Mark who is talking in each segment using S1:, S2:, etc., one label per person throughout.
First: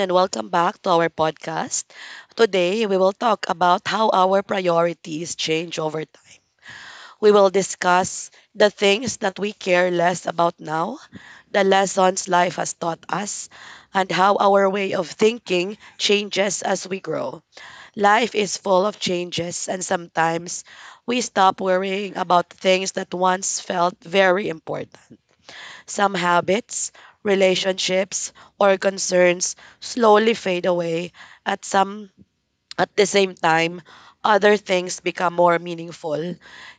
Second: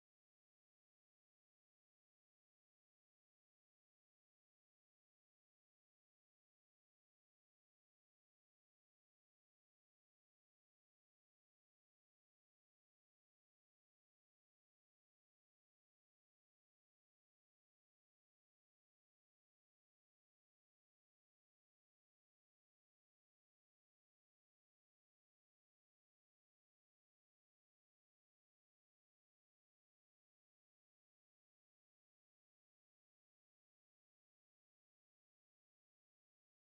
S1: and welcome back to our podcast. Today, we will talk about how our priorities change over time. We will discuss the things that we care less about now, the lessons life has taught us, and how our way of thinking changes as we grow. Life is full of changes, and sometimes we stop worrying about things that once felt very important. Some habits, relationships, or concerns slowly fade away at some at the same time other things become more meaningful.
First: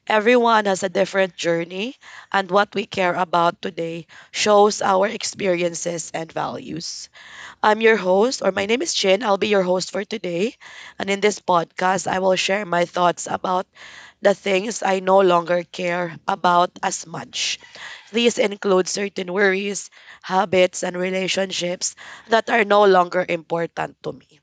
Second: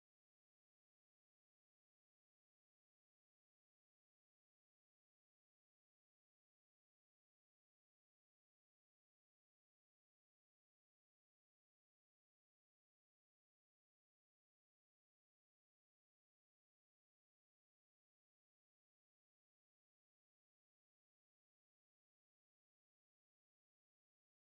S1: Everyone has a different journey, and what we care about today shows our experiences and values. I'm your host, or my name is Chin. I'll be your host for today. And in this podcast, I will share my thoughts about the things I no longer care about as much. These include certain worries, habits, and relationships that are no longer important to me.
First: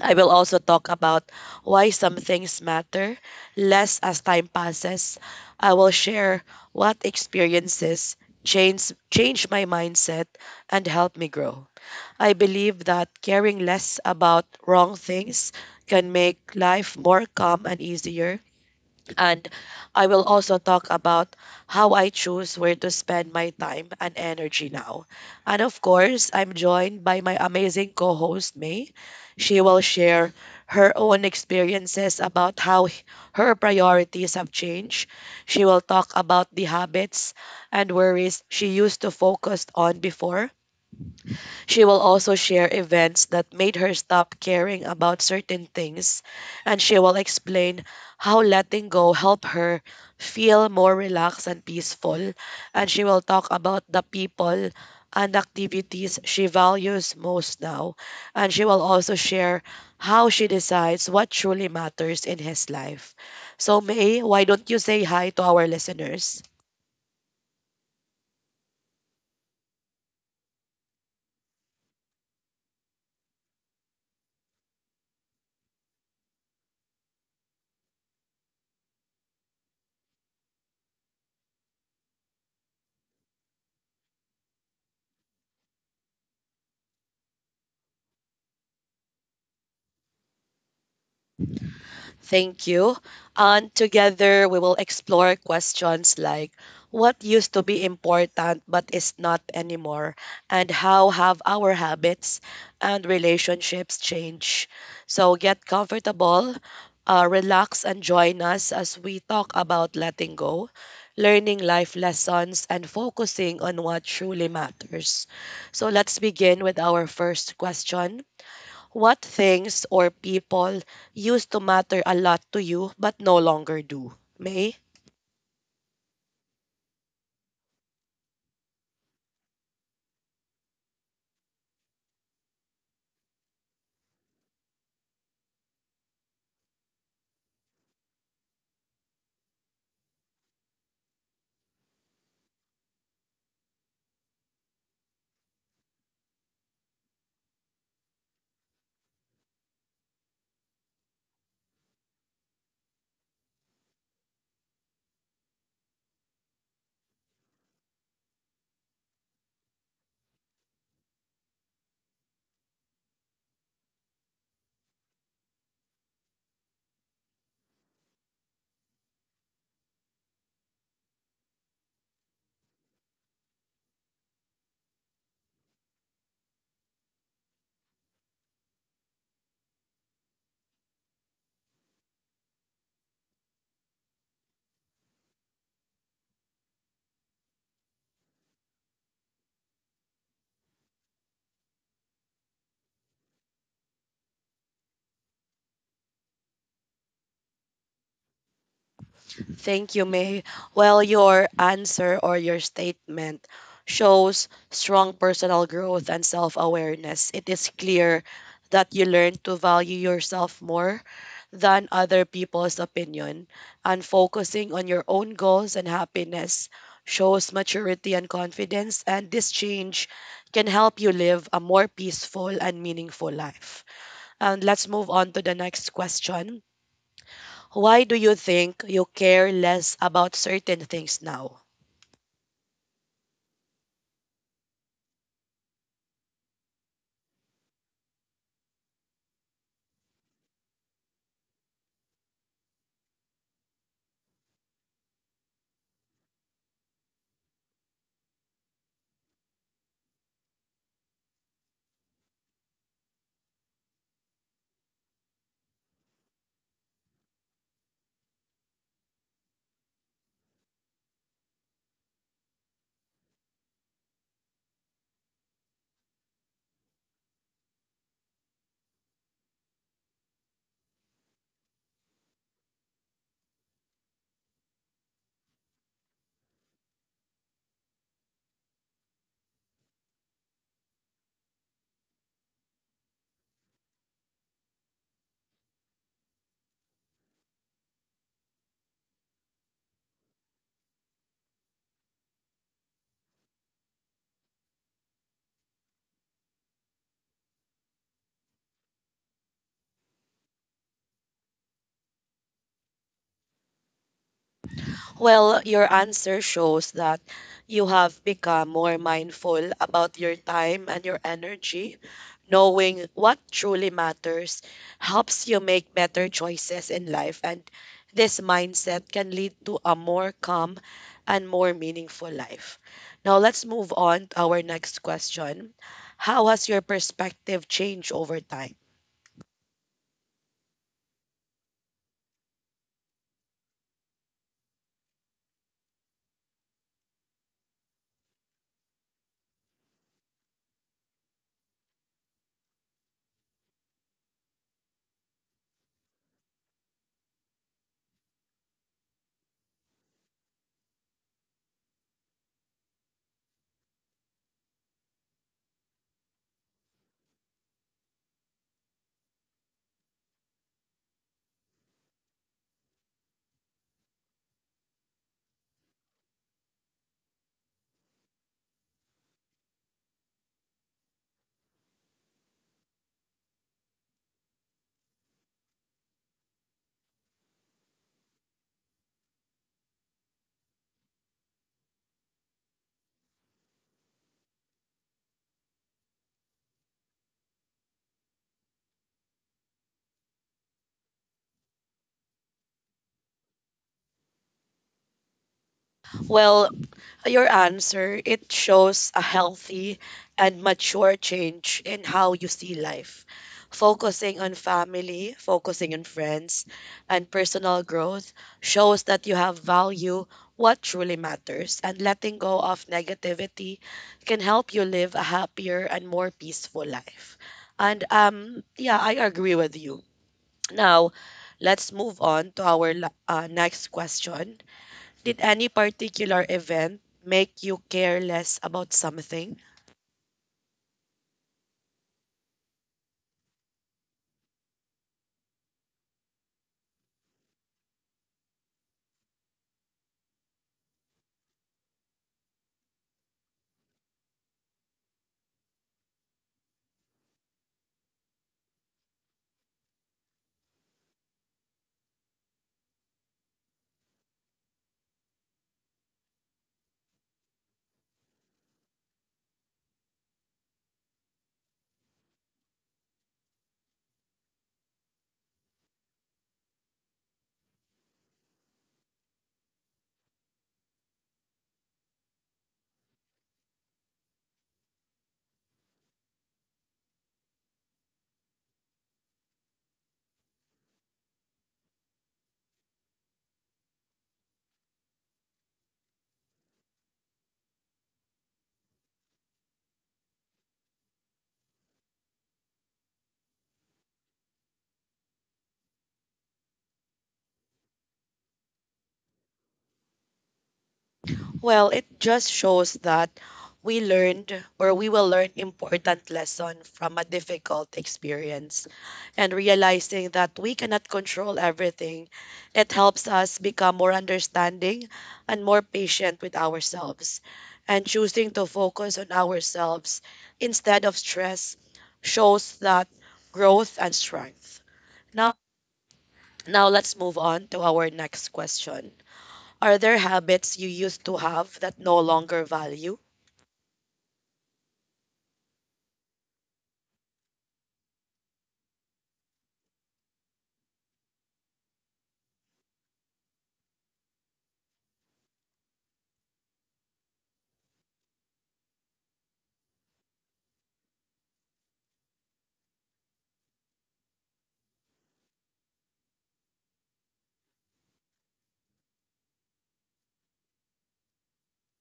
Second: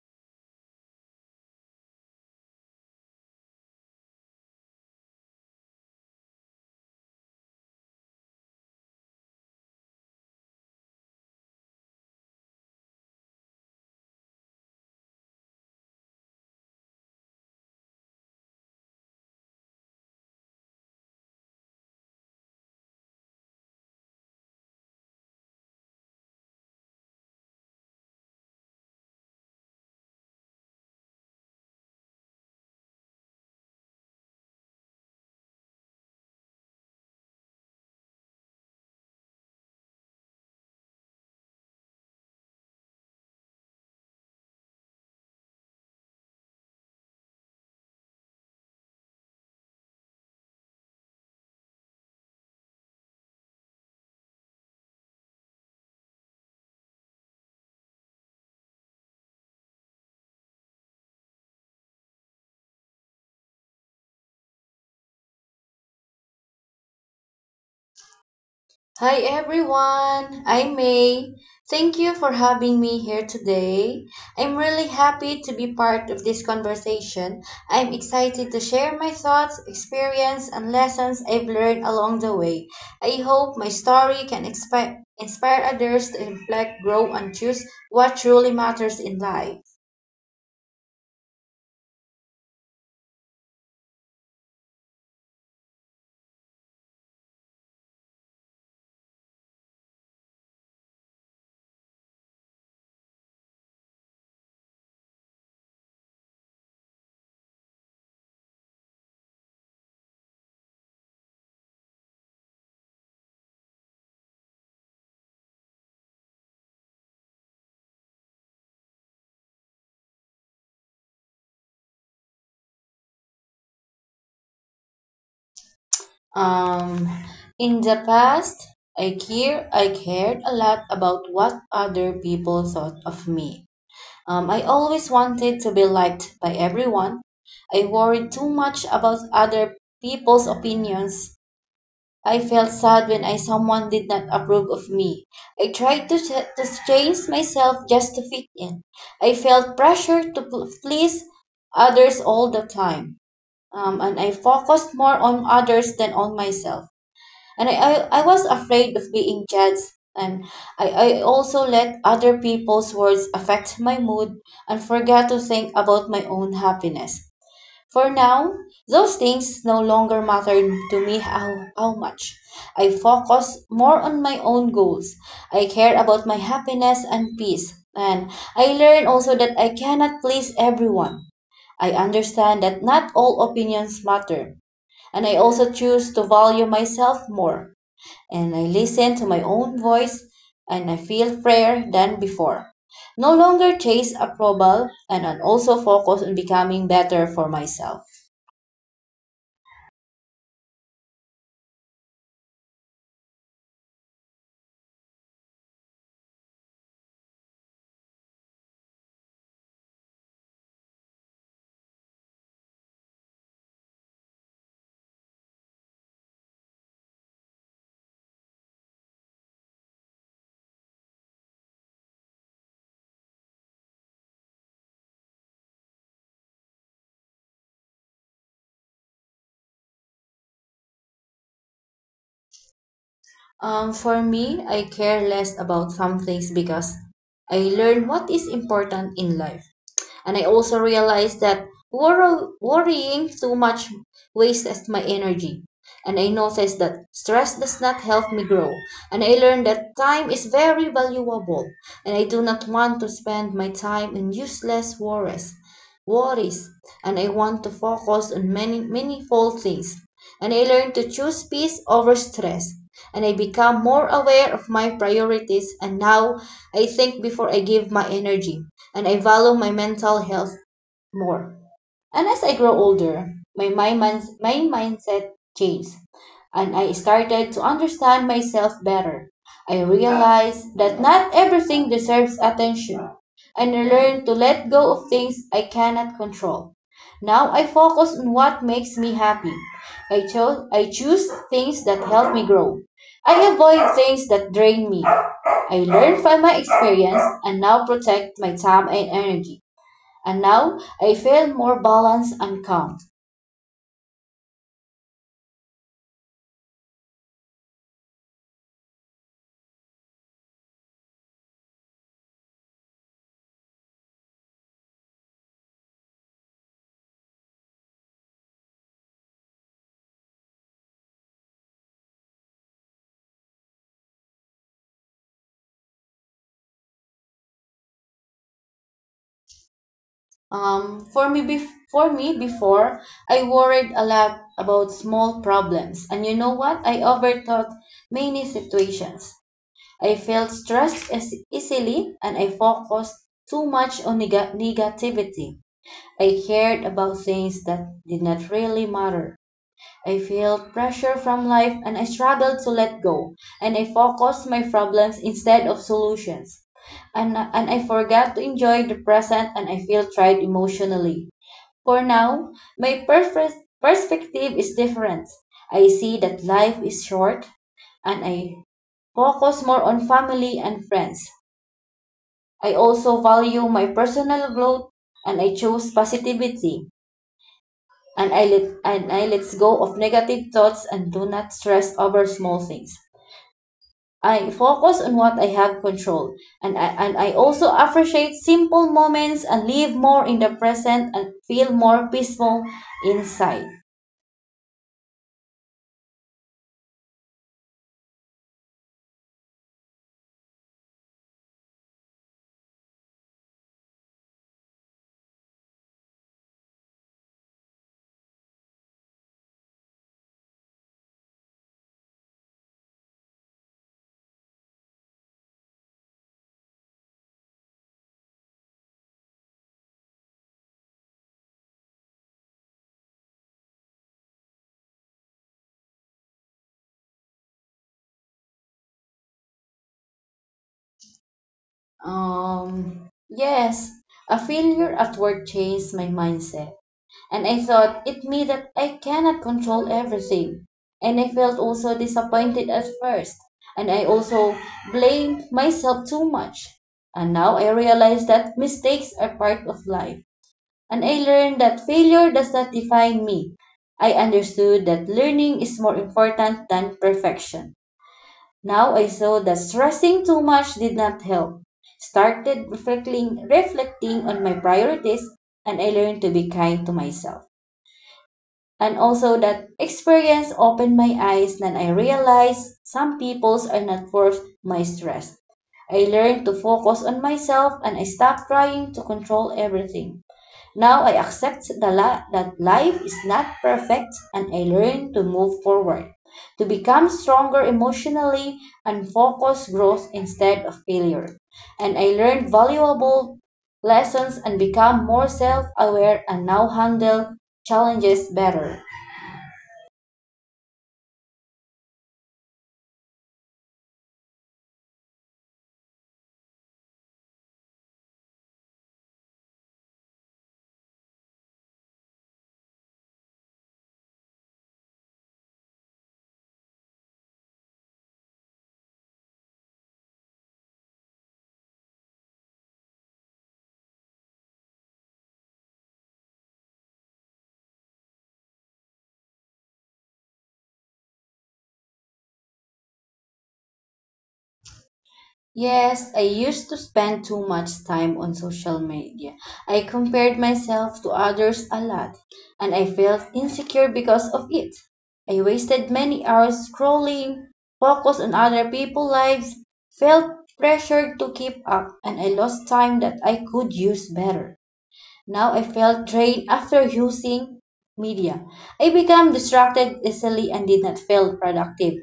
S1: I will also talk about why some things matter less as time passes. I will share what experiences change my mindset and help me grow. I believe that caring less about wrong things can make life more calm and easier, and I will also talk about how I choose where to spend my time and energy now. And of course, I'm joined by my amazing co host, May. She will share her own experiences about her priorities have changed. She will talk about the habits and worries she used to focus on before. She will also share events that made her stop caring about certain things, and she will explain how letting go helped her feel more relaxed and peaceful. And she will talk about the people and activities she values most now. And she will also share how she decides what truly matters in his life. So, May, why don't you say hi to our listeners?
S2: Hi everyone, I'm May. Thank you for having me here today. I'm really happy to be part of this conversation. I'm excited to share my thoughts, experience, and lessons I've learned along the way. I hope my story can inspire others to reflect, grow, and choose what truly matters in life.
S1: Thank you. And together we will explore questions like what used to be important but is not anymore, and how have our habits and relationships changed. So get comfortable, relax, and join us as we talk about letting go, learning life lessons, and focusing on what truly matters. So let's begin with our first question. What things or people used to matter a lot to you but no longer do? May?
S2: Um, in the past, I cared a lot about what other people thought of me. I always wanted to be liked by everyone. I worried too much about other people's opinions. I felt sad when I someone did not approve of me. I tried to change myself just to fit in. I felt pressure to please others all the time. And I focused more on others than on myself, and I was afraid of being judged, and I also let other people's words affect my mood and forgot to think about my own happiness. For now, those things no longer matter to me how much. I focus more on my own goals. I care about my happiness and peace. And I learn also that I cannot please everyone. I understand that not all opinions matter. And I also choose to value myself more, and I listen to my own voice, and I feel freer than before. No longer chase approval, and I also focus on becoming better for myself.
S1: Thank you, May. Well, your answer or your statement shows strong personal growth and self awareness. It is clear that you learn to value yourself more than other people's opinion, and focusing on your own goals and happiness shows maturity and confidence. And this change can help you live a more peaceful and meaningful life. And let's move on to the next question. Why do you think you care less about certain things now?
S2: For me, I care less about some things because I learn what is important in life. And I also realized that worrying too much wastes my energy. And I noticed that stress does not help me grow. And I learned that time is very valuable. And I do not want to spend my time in useless worries. Worries. And I want to focus on many meaningful things. And I learned to choose peace over stress. And I become more aware of my priorities. And now I think before I give my energy, and I value my mental health more. And as I grow older, my mindset changed, and I started to understand myself better. I realized that not everything deserves attention, and I learned to let go of things I cannot control. Now I focus on what makes me happy. I choose things that help me grow. I avoid things that drain me. I learn from my experience and now protect my time and energy. And now I feel more balanced and calm.
S1: Well, your answer shows that you have become more mindful about your time and your energy. Knowing what truly matters helps you make better choices in life, and this mindset can lead to a more calm and more meaningful life. Now, let's move on to our next question. How has your perspective changed over time?
S2: For me, before I worried a lot about small problems, and you know what? I overthought many situations. I felt stressed easily, and I focused too much on negativity. I cared about things that did not really matter. I felt pressure from life and I struggled to let go. And I focused my problems instead of solutions. And I forgot to enjoy the present, and I feel tried emotionally. For now, my perfect perspective is different. I see that life is short, and I focus more on family and friends. I also value my personal growth, and I choose positivity, and I let go of negative thoughts and do not stress over small things. I focus on what I have control, and I also appreciate simple moments and live more in the present and feel more peaceful inside.
S1: Well, your answer, it shows a healthy and mature change in how you see life. Focusing on family, focusing on friends, and personal growth shows that you have value what truly matters, and letting go of negativity can help you live a happier and more peaceful life. And yeah, I agree with you. Now, let's move on to our next question. Did any particular event make you care less about something?
S2: Yes, a failure at work changed my mindset. And I thought it means that I cannot control everything. And I felt also disappointed at first. And I also blamed myself too much. And now I realize that mistakes are part of life. And I learned that failure does not define me. I understood that learning is more important than perfection. Now I saw that stressing too much did not help. Started reflecting on my priorities, and I learned to be kind to myself. And also that experience opened my eyes, and I realized some peoples are not worth my stress. I learned to focus on myself, and I stopped trying to control everything. Now I accept that life is not perfect, and I learn to move forward, to become stronger emotionally and focus growth instead of failure. And I learned valuable lessons and become more self aware and now handle challenges better.
S1: Well, it just shows that we learned or we will learn important lesson from a difficult experience, and realizing that we cannot control everything, it helps us become more understanding and more patient with ourselves, and choosing to focus on ourselves instead of stress shows that growth and strength now. Now let's move on to our next question. Are there habits you used to have that no longer value?
S2: Yes, I used to spend too much time on social media. I compared myself to others a lot, and I felt insecure because of it. I wasted many hours scrolling, focused on other people's lives, felt pressured to keep up, and I lost time that I could use better. Now I felt drained after using media. I became distracted easily and did not feel productive.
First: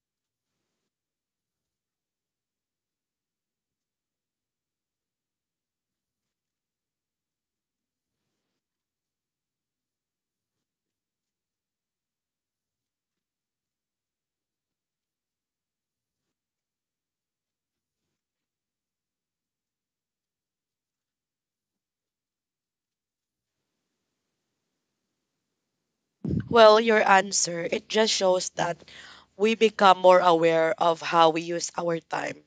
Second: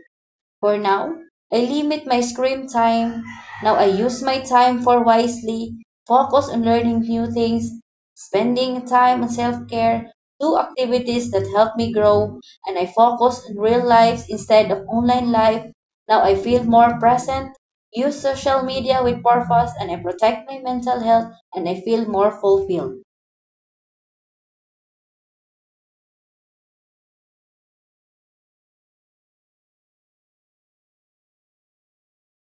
S2: For now, I limit my screen time. Now I use my time for wisely, focus on learning new things, spending time on self care, do activities that help me grow, and I focus on real life instead of online life. Now I feel more present, use social media with purpose, and I protect my mental health, and I feel more fulfilled.
S1: Well, your answer, it just shows that we become more aware of how we use our time,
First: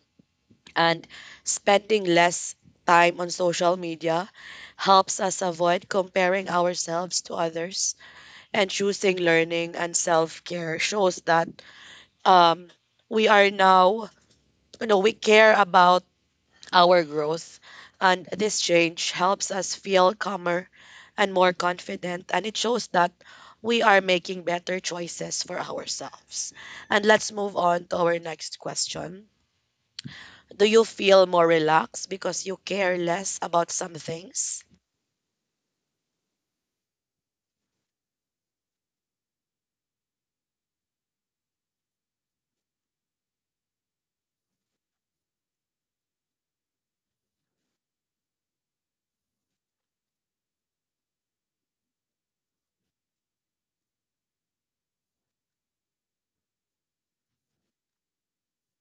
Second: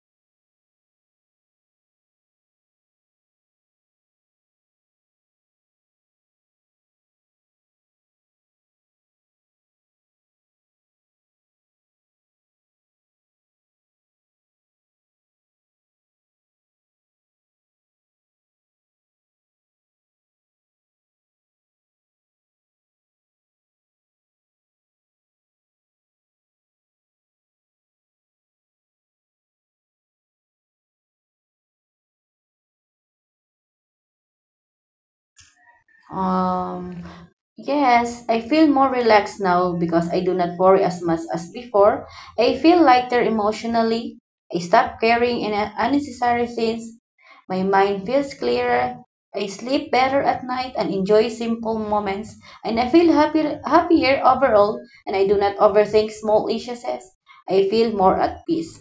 S1: and spending less time on social media helps us avoid comparing ourselves to others, and choosing learning and self-care shows that um we are now, you know, we care about our growth. And this change helps us feel calmer and more confident. And it shows that we are making better choices for ourselves. And let's move on to our next question. Do you feel more relaxed because you care less about some things?
S2: Um, Yes, I feel more relaxed now because I do not worry as much as before. I feel lighter emotionally. I stop caring in unnecessary things. My mind feels clearer. I sleep better at night and enjoy simple moments. And I feel happier overall. And I do not overthink small issues. I feel more at peace.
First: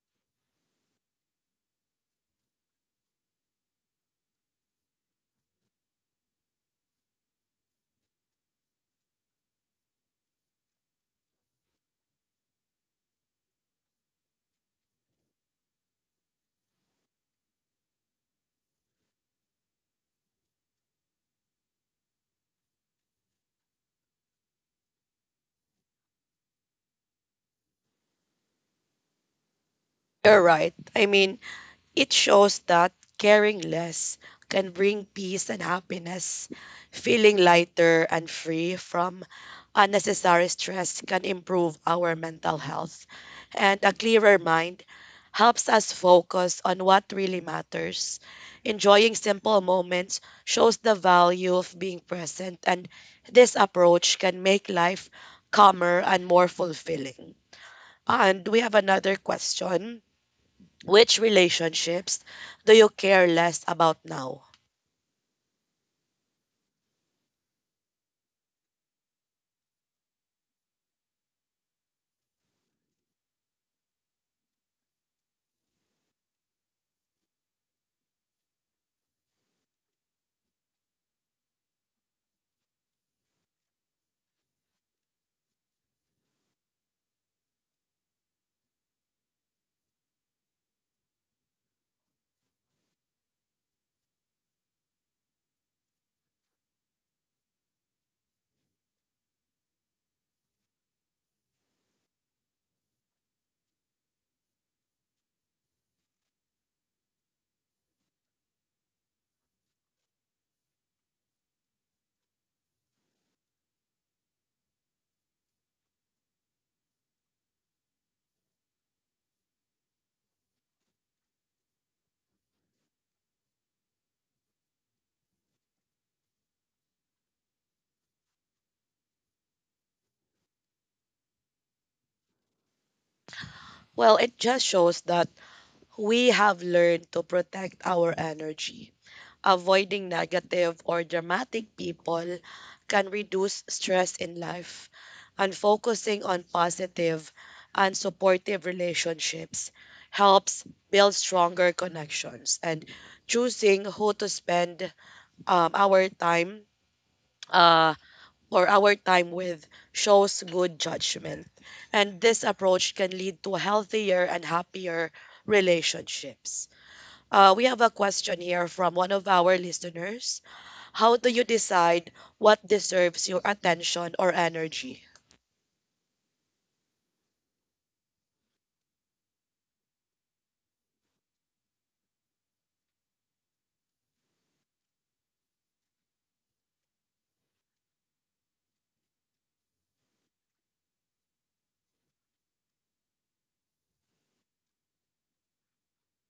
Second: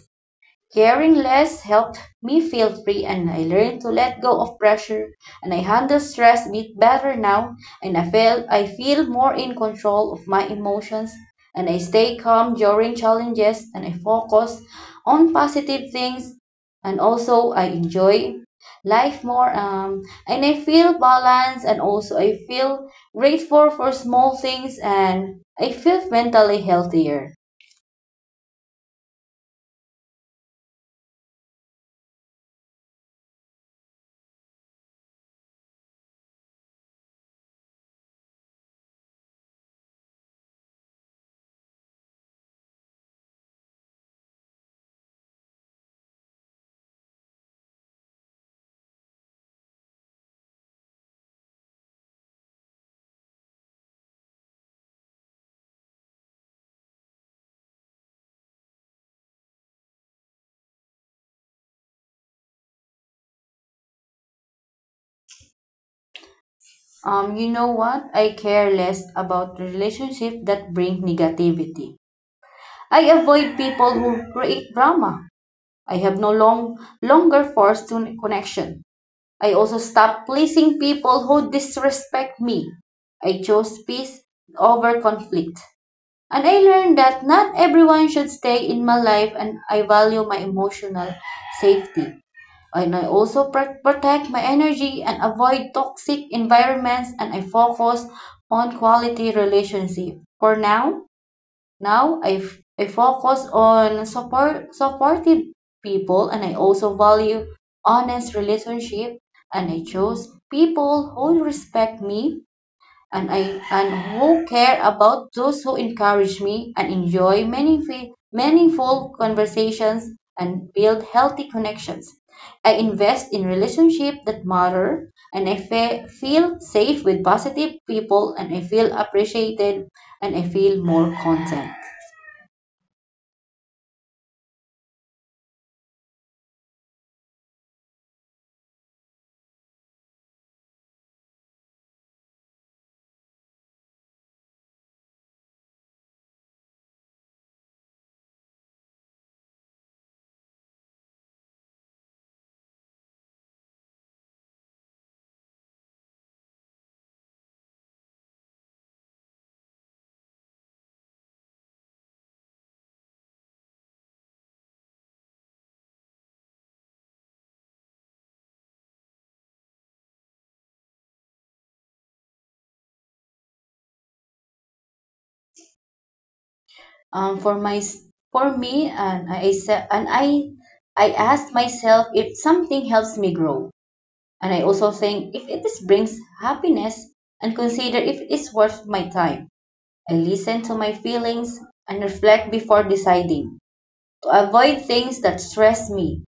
S2: Caring less helped me feel free, and I learned to let go of pressure, and I handle stress a bit better now, and I feel more in control of my emotions, and I stay calm during challenges, and I focus on positive things, and also I enjoy life more, and I feel balanced, and also I feel grateful for small things, and I feel mentally healthier.
S1: You're right. I mean, it shows that caring less can bring peace and happiness. Feeling lighter and free from unnecessary stress can improve our mental health. And a clearer mind helps us focus on what really matters. Enjoying simple moments shows the value of being present, and this approach can make life calmer and more fulfilling. And we have another question, which relationships do you care less about now?
S2: You know what? I care less about relationships that bring negativity. I avoid people who create drama. I have no longer forced to connection. I also stop pleasing people who disrespect me. I chose peace over conflict. And I learned that not everyone should stay in my life, and I value my emotional safety, and I also protect my energy and avoid toxic environments, and I focus on quality relationship. For now, now I focus on supportive people, and I also value honest relationship, and I chose people who respect me, and who care about those who encourage me and enjoy meaningful conversations and build healthy connections. I invest in relationships that matter, and feel safe with positive people, and I feel appreciated, and I feel more content.
S1: Well, it just shows that we have learned to protect our energy. Avoiding negative or dramatic people can reduce stress in life, and focusing on positive and supportive relationships helps build stronger connections. And choosing who to spend our time uh, or our time with shows good judgment. And this approach can lead to healthier and happier relationships. We have a question here from one of our listeners. How do you decide what deserves your attention or energy?
S2: Um, for my for me, and I se- and I asked myself if something helps me grow. And I also think if it is brings happiness and consider if it's worth my time. I listen to my feelings and reflect before deciding, to avoid things that stress me.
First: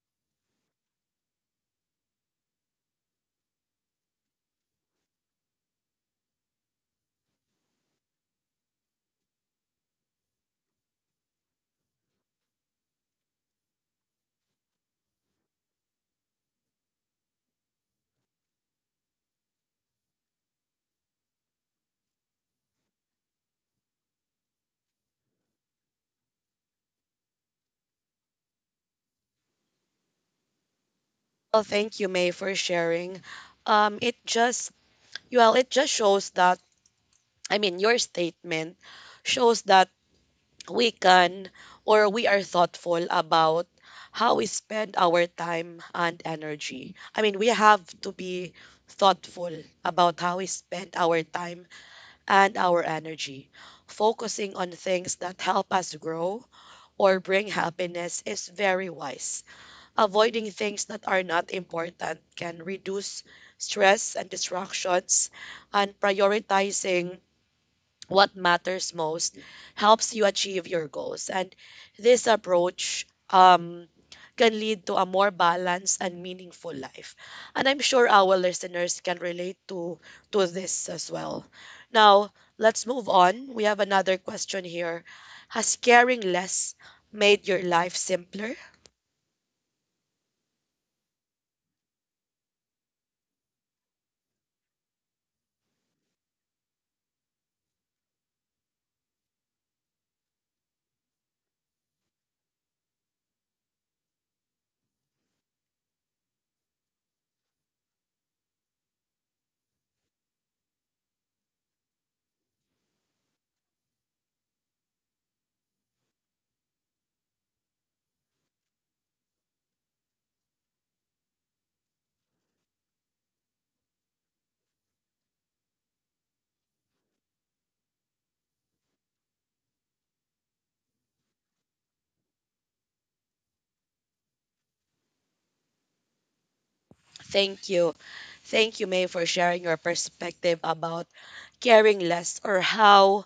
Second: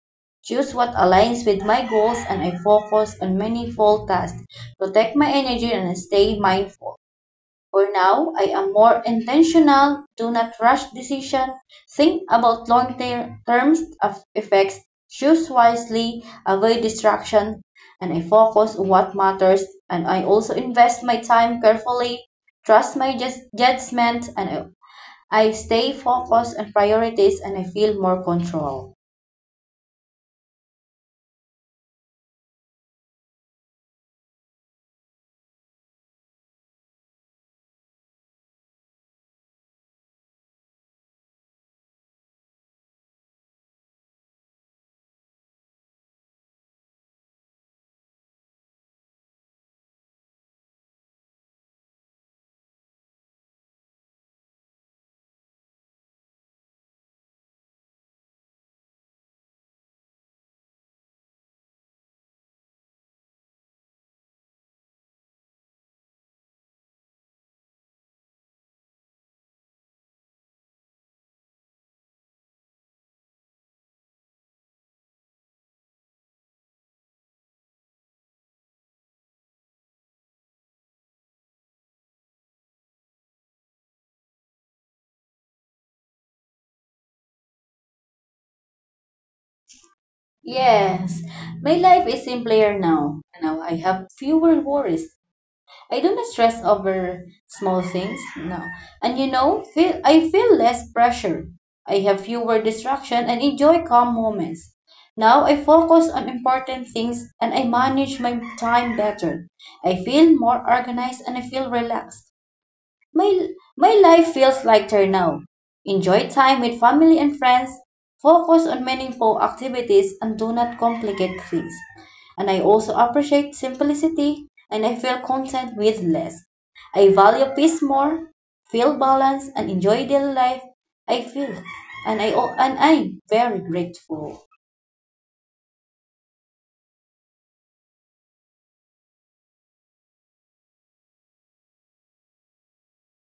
S2: Choose what aligns with my goals, and I focus on meaningful tasks, protect my energy, and stay mindful. For now, I am more intentional, do not rush decision, think about long-term terms of effects, choose wisely, avoid distraction, and I focus on what matters. And I also invest my time carefully, trust my judgment, and I stay focused on priorities, and I feel more control.
S1: Well, thank you, May, for sharing. It just Well, it just shows that, I mean, your statement shows that we can or we are thoughtful about how we spend our time and energy. I mean, we have to be thoughtful about how we spend our time and our energy. Focusing on things that help us grow or bring happiness is very wise. Avoiding things that are not important can reduce stress and distractions, and prioritizing what matters most helps you achieve your goals. And this approach, can lead to a more balanced and meaningful life. And I'm sure our listeners can relate to this as well. Now, let's move on. We have another question here. Has caring less made your life simpler?
S2: Yes, my life is simpler now. Now I have fewer worries. I don't stress over small things. No. And you know, I feel less pressure. I have fewer distractions and enjoy calm moments. Now I focus on important things, and I manage my time better. I feel more organized, and I feel relaxed. My, my life feels lighter now. Enjoy time with family and friends, focus on meaningful activities, and do not complicate things. And I also appreciate simplicity, and I feel content with less. I value peace more, feel balanced, and enjoy daily life. I feel, and I and I'm very grateful.
S1: Thank you. Thank you, May, for sharing your perspective about caring less, or how,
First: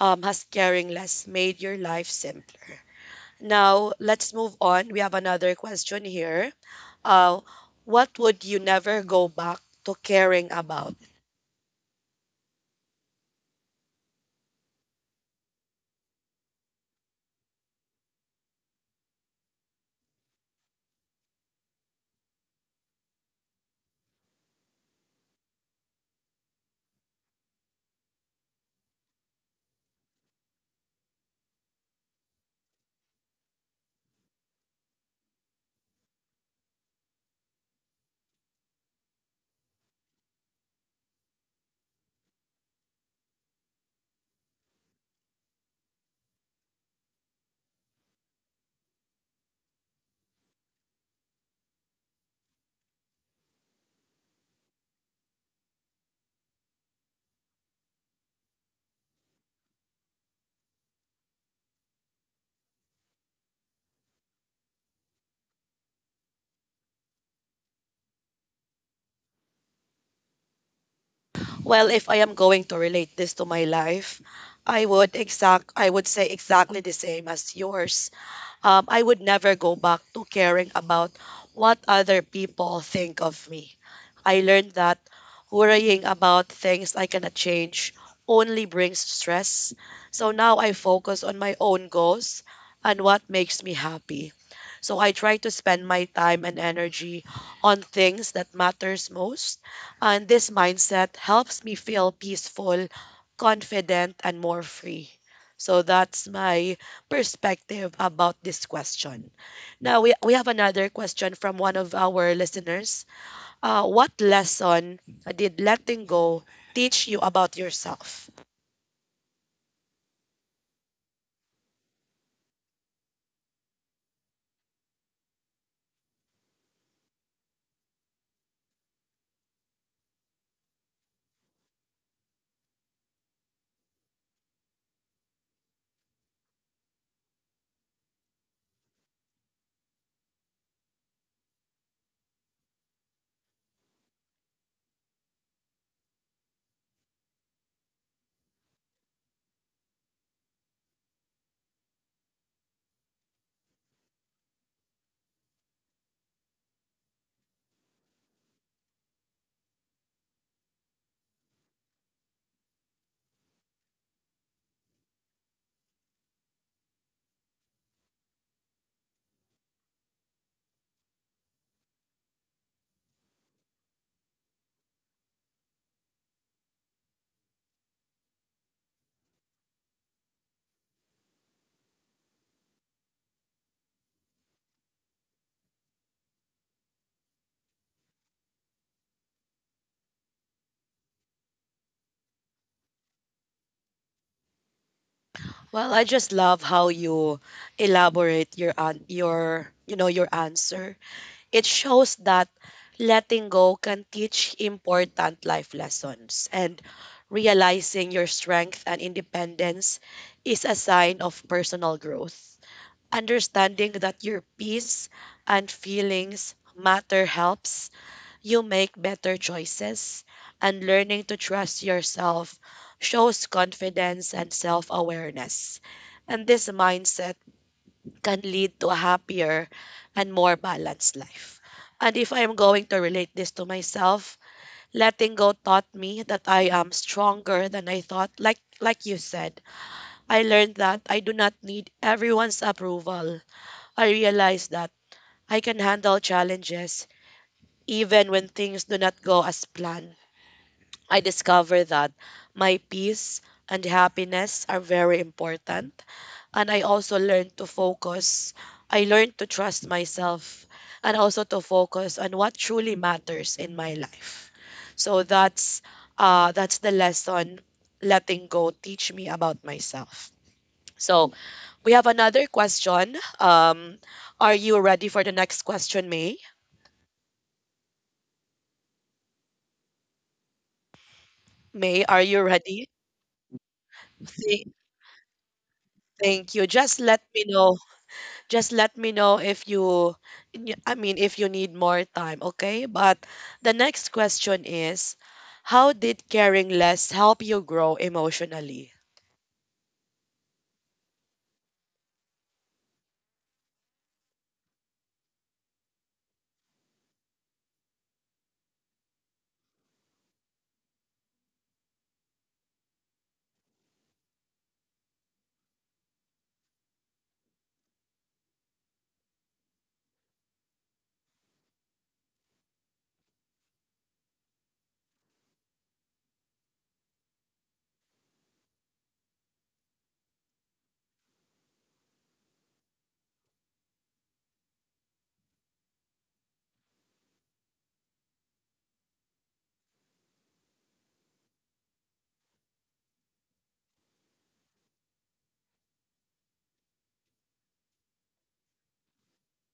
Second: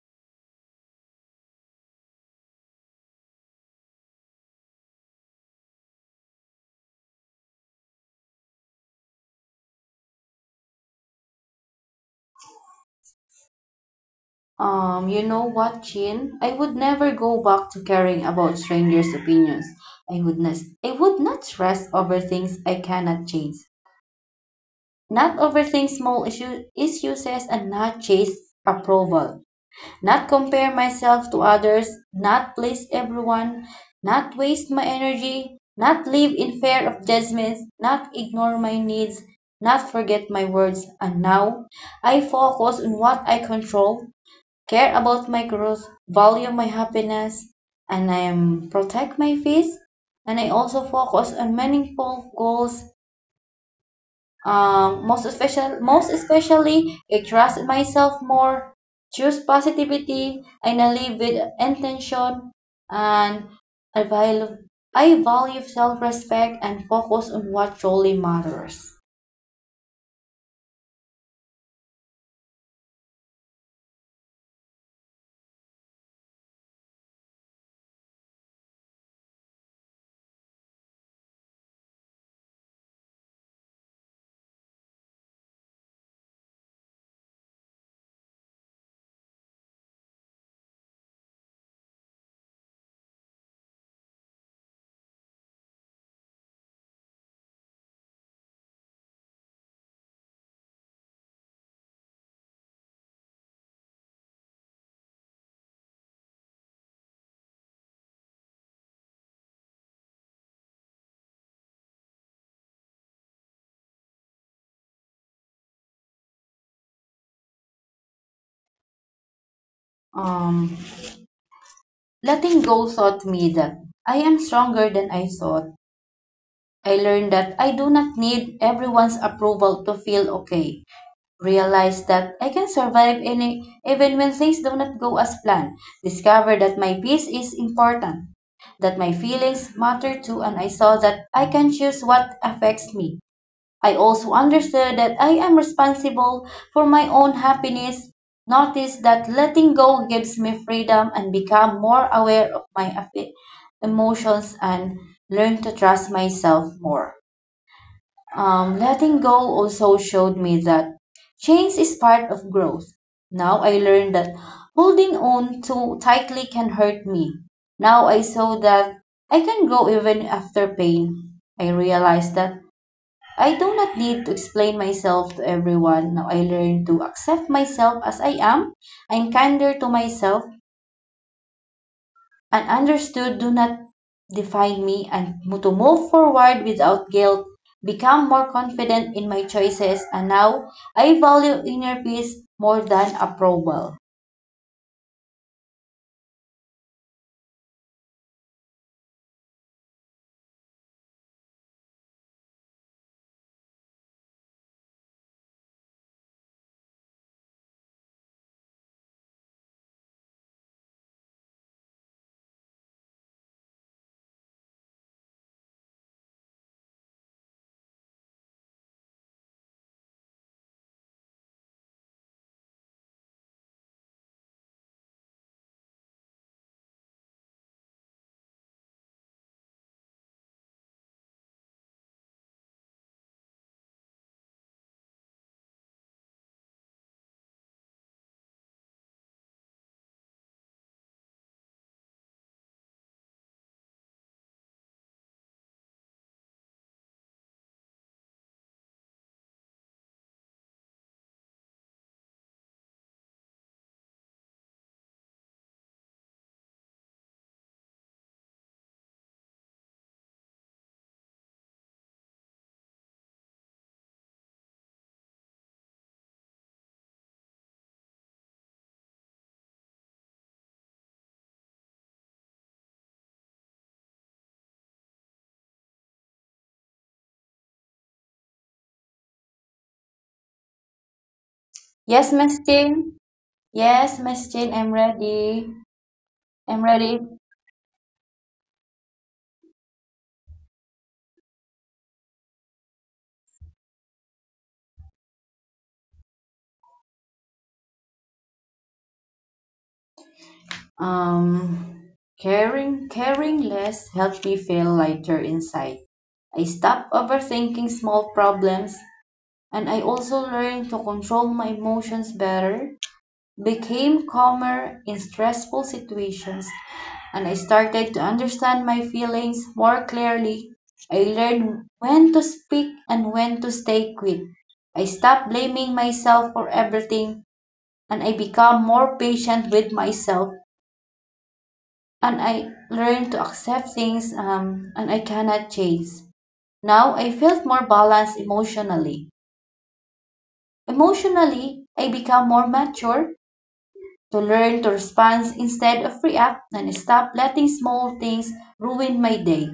S1: has caring less made your life simpler. Now, let's move on. We have another question here. Uh, what would you never go back to caring about?
S2: You know what, Chin? I would never go back to caring about strangers' opinions. I would not, I would not stress over things I cannot change. Not overthink issues, and not chase approval. Not compare myself to others, not please everyone, not waste my energy, not live in fear of judgments, not ignore my needs, not forget my words. And now I focus on what I control, care about my growth, value my happiness, and I am protect my peace. And I also focus on meaningful goals. Most especially, I trust myself more, choose positivity, and I live with intention. And I value, I value self-respect and focus on what truly matters.
S1: Well, if I am going to relate this to my life, I would exact I would say exactly the same as yours. I would never go back to caring about what other people think of me. I learned that worrying about things I cannot change only brings stress. So now I focus on my own goals and what makes me happy. So I try to spend my time and energy on things that matters most, and this mindset helps me feel peaceful, confident, and more free. So that's my perspective about this question. Now we have another question from one of our listeners. What lesson did letting go teach you about yourself?
S2: Um, Letting go taught me that I am stronger than I thought. I learned that I do not need everyone's approval to feel okay. Realize that I can survive any, even when things do not go as planned. Discover that my peace is important, that my feelings matter too, and I saw that I can choose what affects me. I also understood that I am responsible for my own happiness. Notice that letting go gives me freedom and become more aware of my emotions and learn to trust myself more. Letting go also showed me that change is part of growth. Now I learned that holding on too tightly can hurt me. Now I saw that I can grow even after pain. I realized that I do not need to explain myself to everyone. Now I learned to accept myself as I am. I'm kinder to myself and understood do not define me and to move forward without guilt, become more confident in my choices, and now I value inner peace more than approval.
S1: Well, I just love how you elaborate your, you know, your answer. It shows that letting go can teach important life lessons, and realizing your strength and independence is a sign of personal growth. Understanding that your peace and feelings matter helps you make better choices, and learning to trust yourself shows confidence and self awareness. And this mindset can lead to a happier and more balanced life. And if I'm going to relate this to myself, letting go taught me that I am stronger than I thought. Like you said, I learned that I do not need everyone's approval. I realized that I can handle challenges even when things do not go as planned. I discovered that my peace and happiness are very important. And I also learned to focus. I learned to trust myself and also to focus on what truly matters in my life. So that's the lesson letting go teach me about myself. So we have another question. Are you ready for the next question, May? May, are
S2: Yes,
S1: you
S2: Miss
S1: ready?
S2: Jane. Yes, Miss
S1: Th-
S2: Jane, I'm ready.
S1: thank you.
S2: I'm
S1: Just let
S2: ready.
S1: me know, if I mean, if you need more time, okay? But the next question is, how did caring less help you grow emotionally?
S2: Um, caring less helps me feel lighter inside. I stop overthinking small problems and I also learn to control my emotions better became calmer in stressful situations and I started to understand my feelings more clearly. I learned when to speak and when to stay quiet. I stopped blaming myself for everything and I become more patient with myself and I learned to accept things and I cannot change. Now I felt more balanced emotionally. Emotionally, I become more mature to learn to respond instead of react and stop letting small things ruin my day.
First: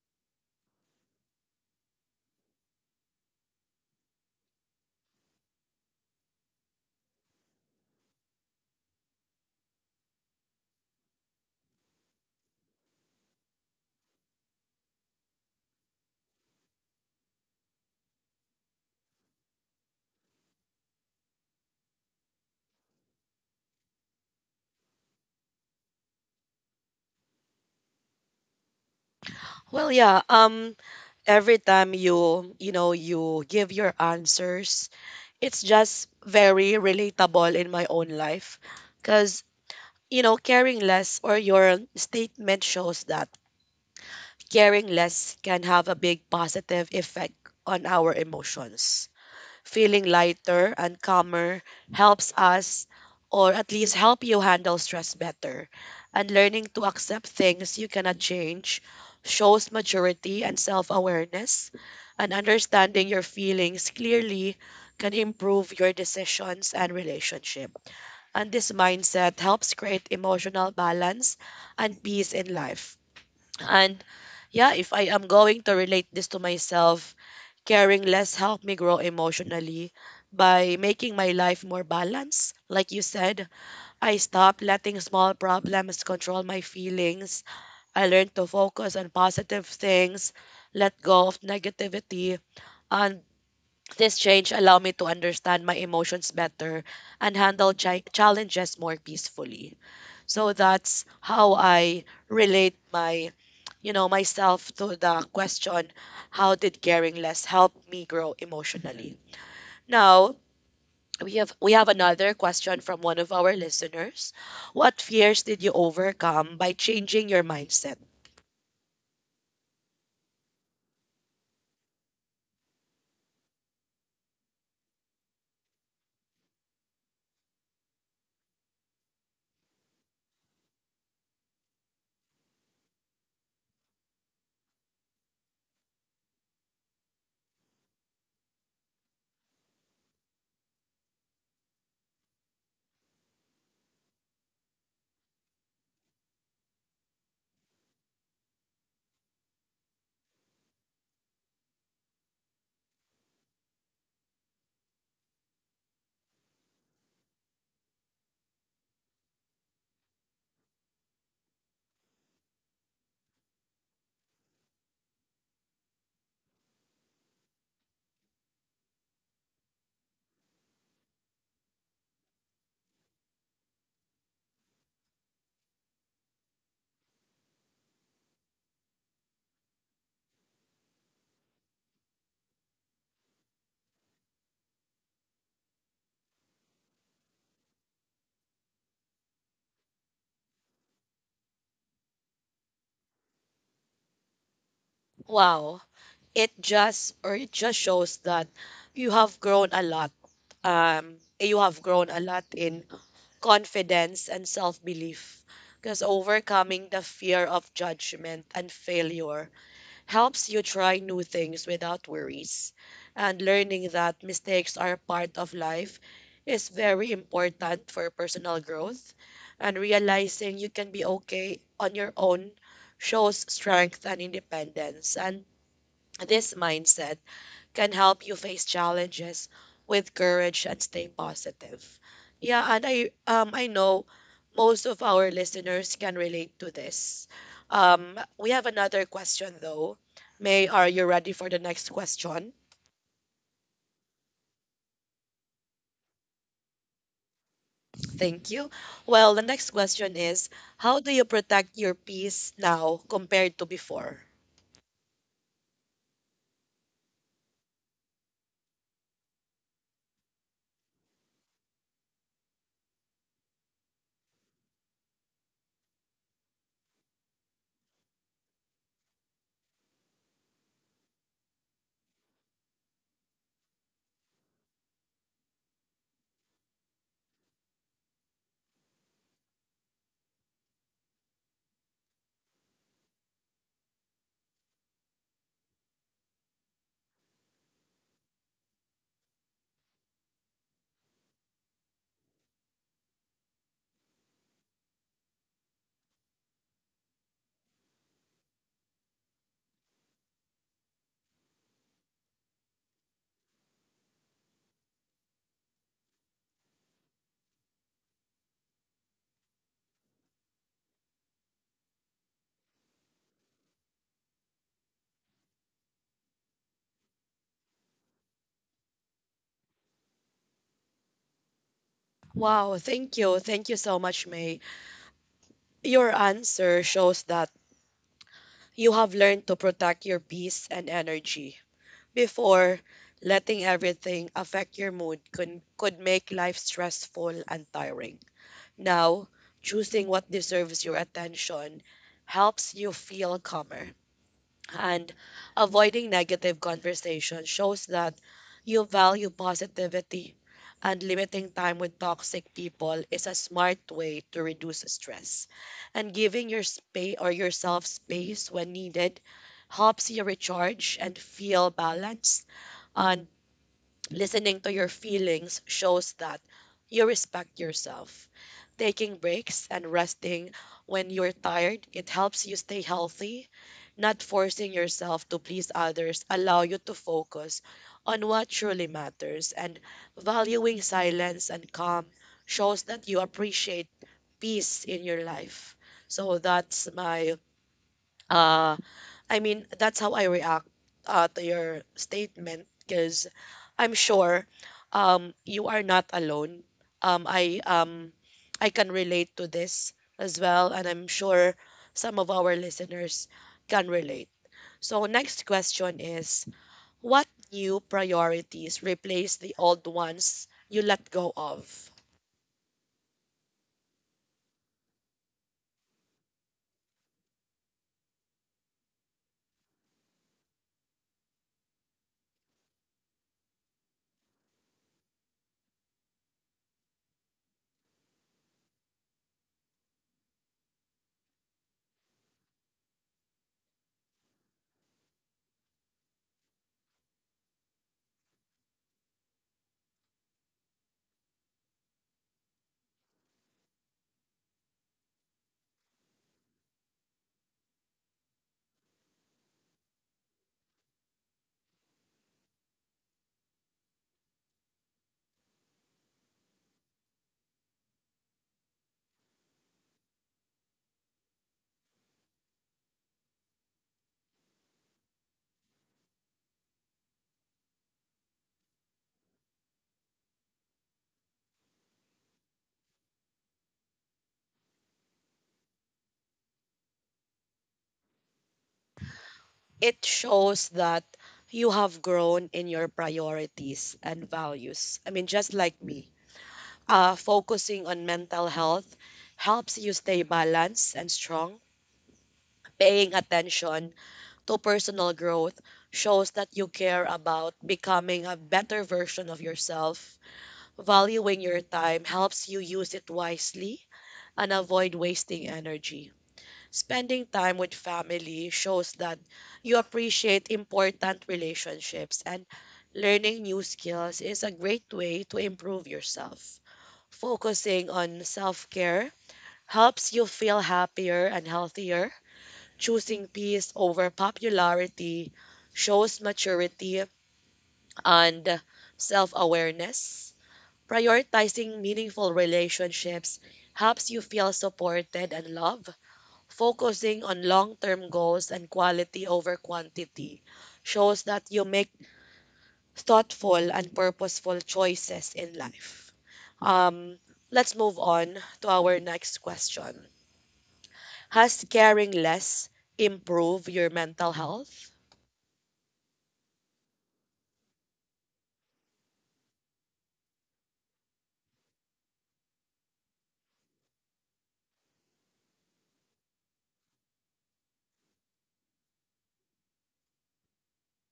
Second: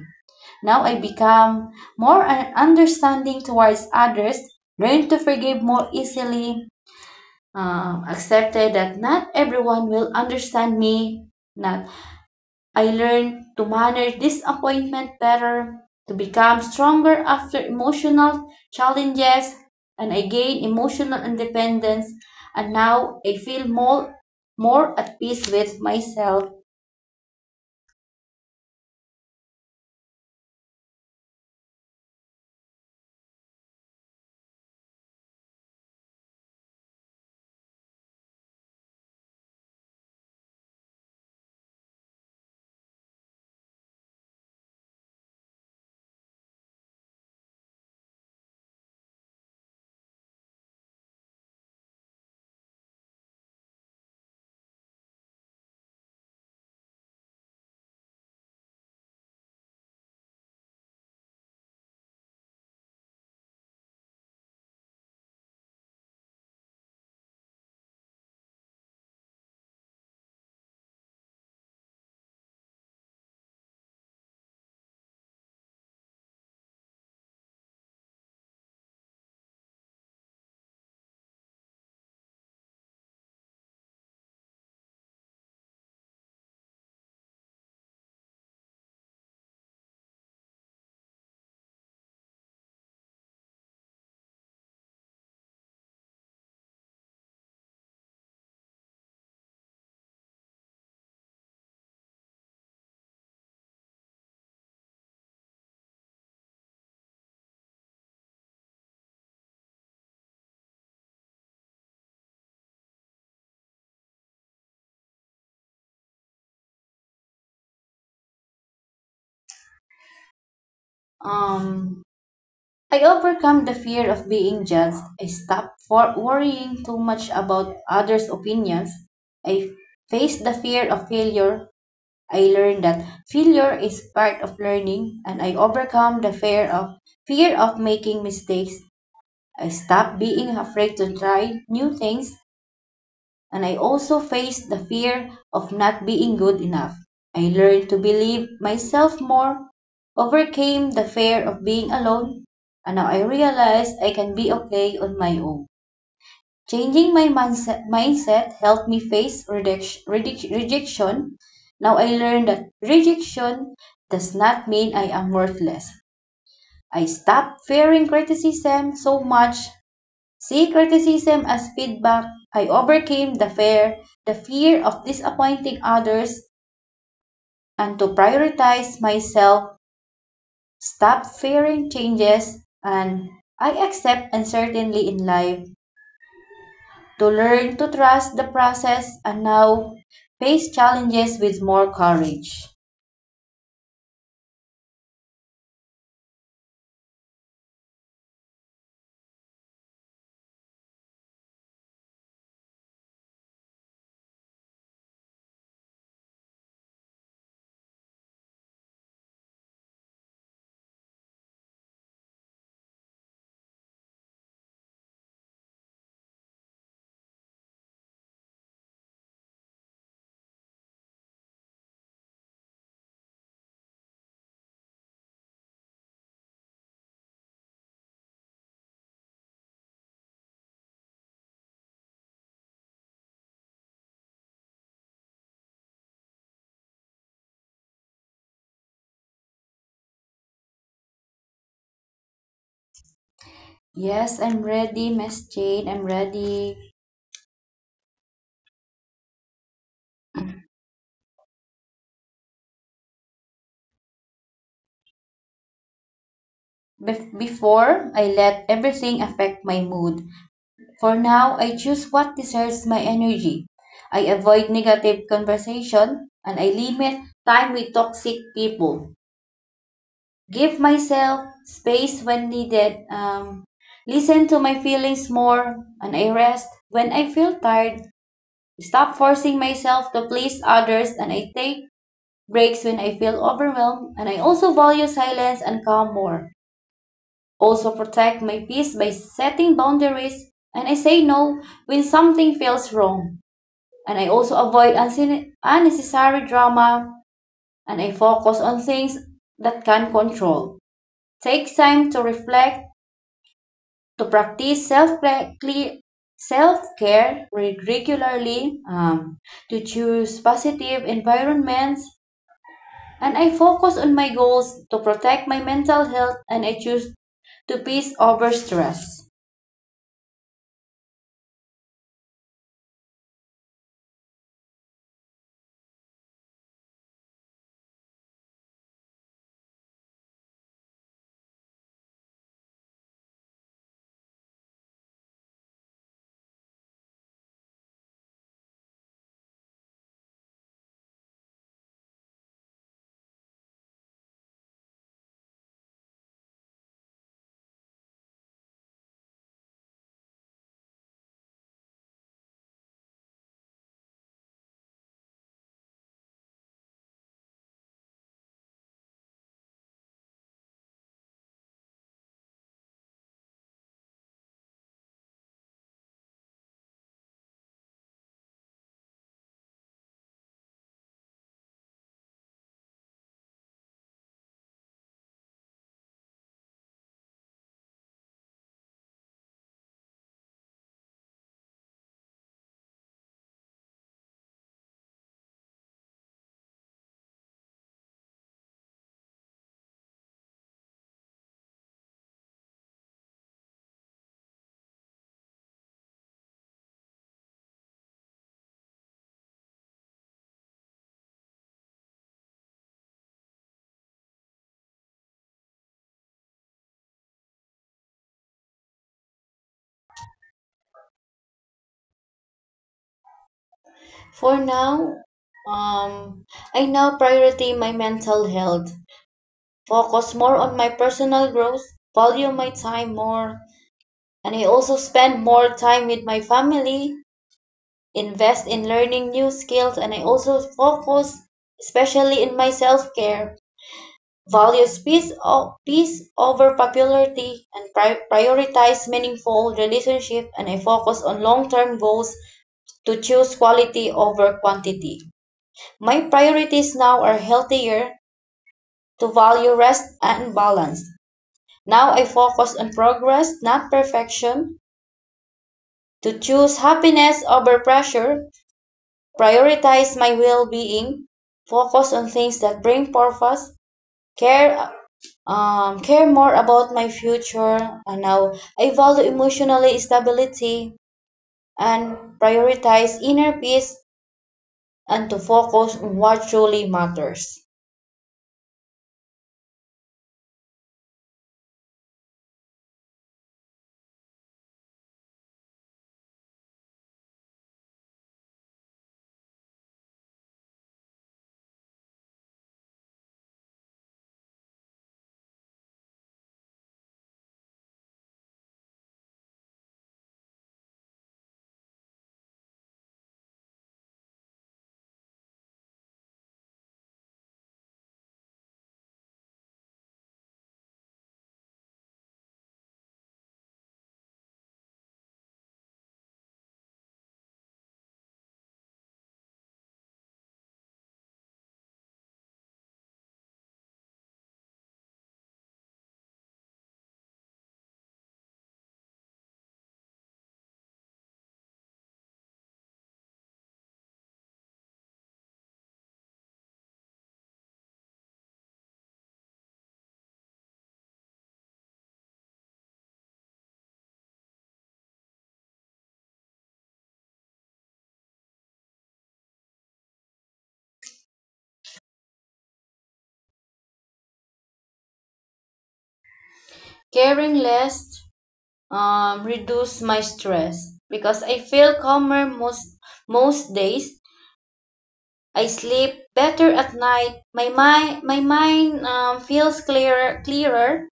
S2: Now I become more understanding towards others, learn to forgive more easily, accepted that not everyone will understand me, not I learned to manage disappointment better, to become stronger after emotional challenges, and I gained emotional independence. And now I feel more, more at peace with myself.
S1: Well, yeah, every time you, you know, you give your answers, it's just very relatable in my own life, cuz, you know, caring less or your statement shows that caring less can have a big positive effect on our emotions, feeling lighter and calmer helps us, or at least help you handle stress better. And learning to accept things you cannot change shows maturity and self-awareness. And understanding your feelings clearly can improve your decisions and relationship. And this mindset helps create emotional balance and peace in life. And yeah, if I am going to relate this to myself, caring less helped me grow emotionally by making my life more balanced. Like you said, I stopped letting small problems control my feelings. I learned to focus on positive things, let go of negativity, and this change allowed me to understand my emotions better and handle challenges more peacefully. So that's how I relate my myself to the question, how did caring less help me grow emotionally? Now, we have another question from one of our listeners. What fears did you overcome by changing your mindset?
S2: Um, I overcome the fear of being judged. I stopped for worrying too much about others' opinions. I faced the fear of failure I learned that failure is part of learning and I overcome the fear of making mistakes. I stopped being afraid to try new things and I also faced the fear of not being good enough. I learned to believe myself more, overcame the fear of being alone, and now I realize I can be okay on my own. Changing my mindset helped me face rejection. Now I learned that rejection does not mean I am worthless. I stopped fearing criticism so much. See criticism as feedback. I overcame the fear of disappointing others, and to prioritize myself. Stop fearing changes, and I accept uncertainty in life. To learn to trust the process and now face challenges with more courage.
S1: Wow. It just shows that you have grown a lot um you have grown a lot in confidence and self-belief, because overcoming the fear of judgment and failure helps you try new things without worries, and learning that mistakes are part of life is very important for personal growth, and realizing you can be okay on your own shows strength and independence, and this mindset can help you face challenges with courage and stay positive. Yeah, and I know most of our listeners can relate to this. We have another question though. May, are you ready for the next question?
S2: Yes, I'm ready, Miss Jane. I'm ready.
S1: Thank you. Well, the next question is, how do you protect your peace now compared to before?
S2: Before, I let everything affect my mood. For now, I choose what deserves my energy. I avoid negative conversation and I limit time with toxic people. Give myself space when needed. Listen to my feelings more and I rest when I feel tired stop forcing myself to please others and I take breaks when I feel overwhelmed and I also value silence and calm more. Also protect my peace by setting boundaries and I say no when something feels wrong. And I also avoid unnecessary drama and I focus on things that can control. Take time to reflect to practice self care regularly, to choose positive environments, and I focus on my goals to protect my mental health and I choose to peace over stress.
S1: Wow, thank you. Thank you so much, May. Your answer shows that you have learned to protect your peace and energy. Before, letting everything affect your mood could make life stressful and tiring. Now, choosing what deserves your attention helps you feel calmer, and avoiding negative conversation shows that you value positivity, and limiting time with toxic people is a smart way to reduce stress, and giving your space or yourself space when needed helps you recharge and feel balanced, and listening to your feelings shows that you respect yourself. Taking breaks and resting when you're tired, it helps you stay healthy. Not forcing yourself to please others allow you to focus on what truly matters, and valuing silence and calm shows that you appreciate peace in your life. So that's my uh I mean, that's how I react to your statement, because I'm sure you are not alone. Um, I um, I can relate to this as well, and I'm sure some of our listeners can relate. So next question is, what new priorities replace the old ones you let go of?
S2: For now, um, I now priority my mental health, focus more on my personal growth, value my time more, and I also spend more time with my family invest in learning new skills and I also focus especially in my self-care, values peace, peace over popularity and prioritize meaningful relationship and I focus on long-term goals to choose quality over quantity. My priorities now are healthier to value rest and balance. Now I focus on progress, not perfection, to choose happiness over pressure Prioritize my well-being, focus on things that bring purpose, care care more about my future and now I value emotionally stability and prioritize inner peace and to focus on what truly matters.
S1: It shows that you have grown in your priorities and values. I mean, just like me. Focusing on mental health helps you stay balanced and strong. Paying attention to personal growth shows that you care about becoming a better version of yourself. Valuing your time helps you use it wisely and avoid wasting energy. Spending time with family shows that you appreciate important relationships, and learning new skills is a great way to improve yourself. Focusing on self care helps you feel happier and healthier. Choosing peace over popularity shows maturity and self awareness. Prioritizing meaningful relationships helps you feel supported and loved. Focusing on long term goals and quality over quantity shows that you make thoughtful and purposeful choices in life. Um, let's move on to our next question. Has caring less improve your mental health?
S2: Caring less reduce my stress because I feel calmer most days. I sleep better at night. My mind feels clearer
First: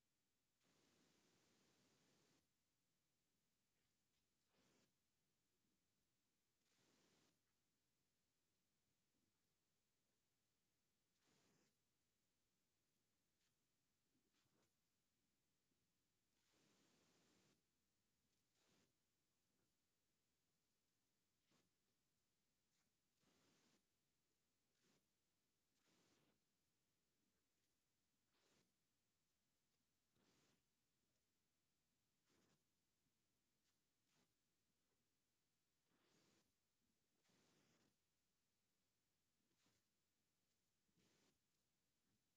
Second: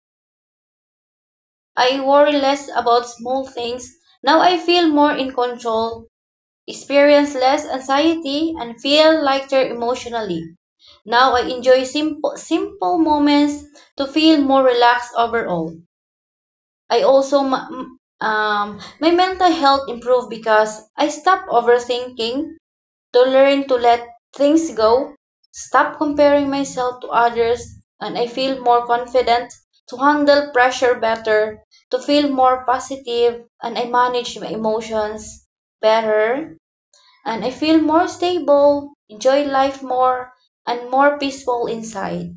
S2: I worry less about small things. Now I feel more in control, experience less anxiety, and feel lighter emotionally. Now I enjoy simple moments to feel more relaxed overall. I also, my mental health improved because I stopped overthinking To learn to let things go, stop comparing myself to others, and I feel more confident to handle pressure better, to feel more positive, and I manage my emotions better, and I feel more stable, enjoy life more, and more peaceful inside.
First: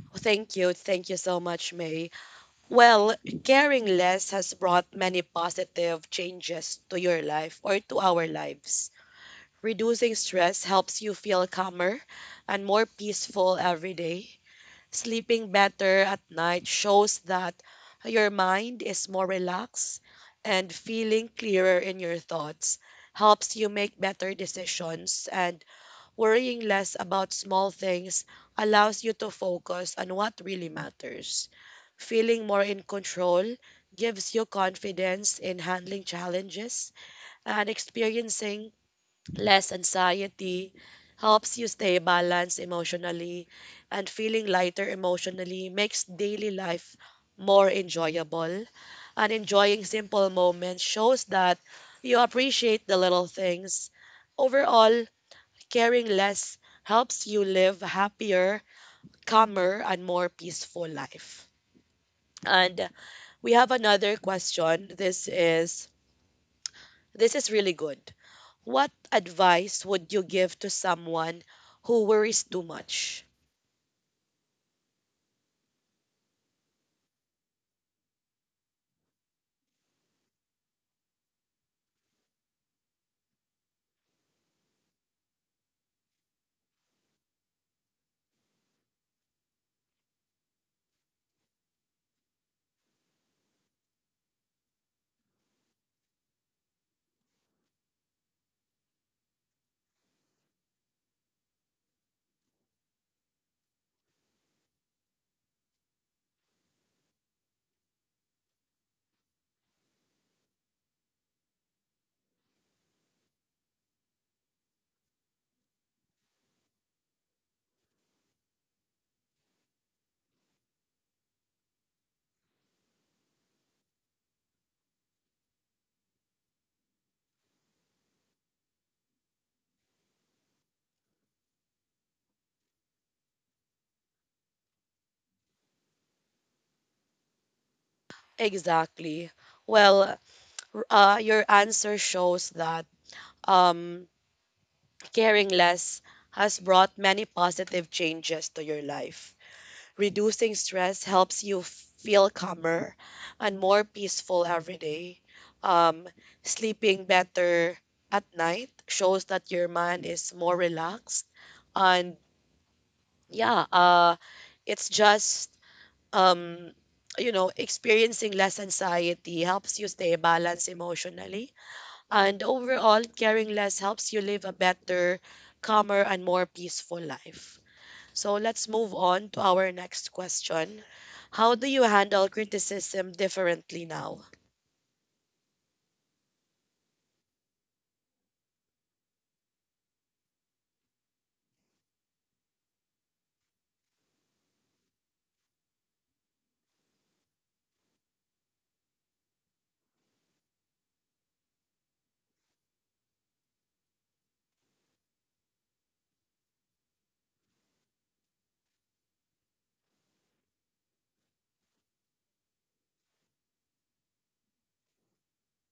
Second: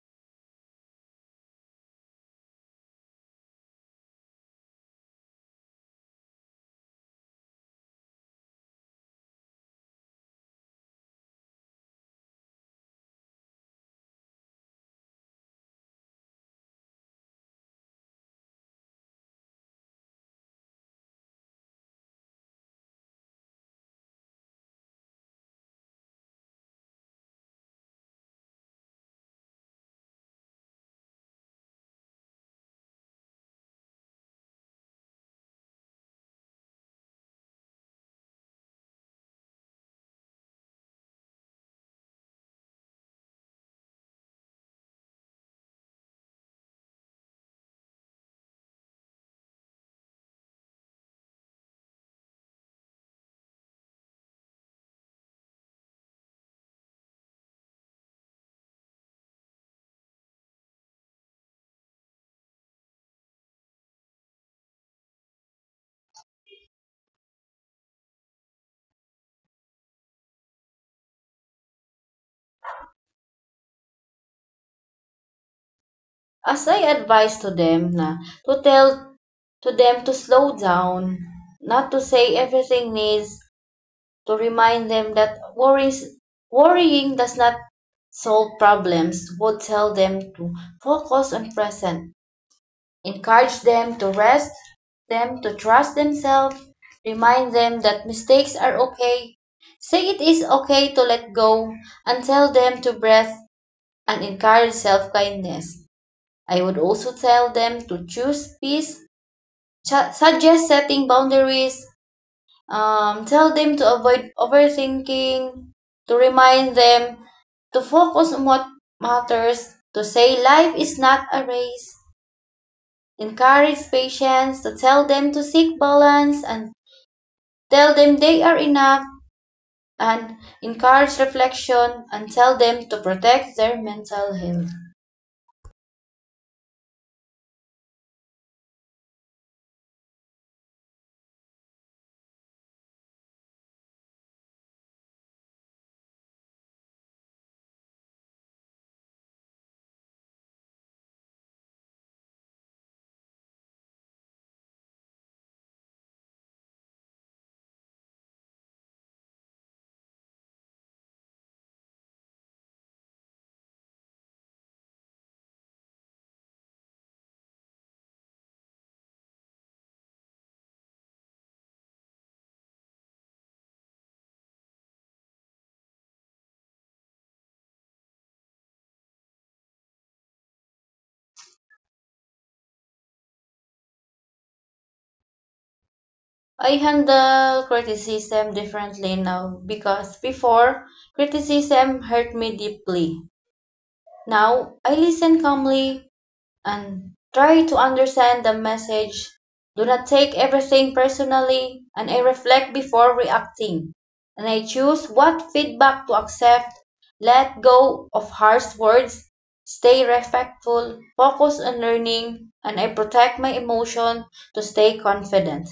S1: Oh, thank you. Thank you so much, May. Well, caring less has brought many positive changes to your life or to our lives. Reducing stress helps you feel calmer and more peaceful every day. Sleeping better at night shows that your mind is more relaxed, and feeling clearer in your thoughts helps you make better decisions. And worrying less about small things allows you to focus on what really matters. Feeling more in control gives you confidence in handling challenges, and experiencing less anxiety helps you stay balanced emotionally, and feeling lighter emotionally makes daily life more enjoyable. And enjoying simple moments shows that you appreciate the little things. Overall, caring less helps you live happier, calmer, and more peaceful life. And we have another question. This is really good. What advice would you give to someone who worries too much?
S2: As I advise to them na to tell to them to slow down, not to say everything needs to remind them that worrying does not solve problems would tell them to focus on present, encourage them to rest, them to trust themselves, remind them that mistakes are okay, say it is okay to let go, and tell them to breathe and encourage self-kindness. I would also tell them to choose peace, suggest setting boundaries, tell them to avoid overthinking, to remind them to focus on what matters, to say life is not a race, encourage patience, to tell them to seek balance and tell them they are enough, and encourage reflection and tell them to protect their mental health.
S1: Exactly. Well, your answer shows that um, caring less has brought many positive changes to your life. Reducing stress helps you feel calmer and more peaceful every day. Um, Sleeping better at night shows that your mind is more relaxed. And yeah, it's just, um, you know, experiencing less anxiety helps you stay balanced emotionally. And overall, caring less helps you live a better, calmer, and more peaceful life. So let's move on to our next question. How do you handle criticism differently now?
S2: I handle criticism differently now because before criticism hurt me deeply. Now I listen calmly and try to understand the message. Do not take everything personally, and I reflect before reacting. And I choose what feedback to accept, let go of harsh words, stay respectful, focus on learning, and I protect my emotion to stay confident.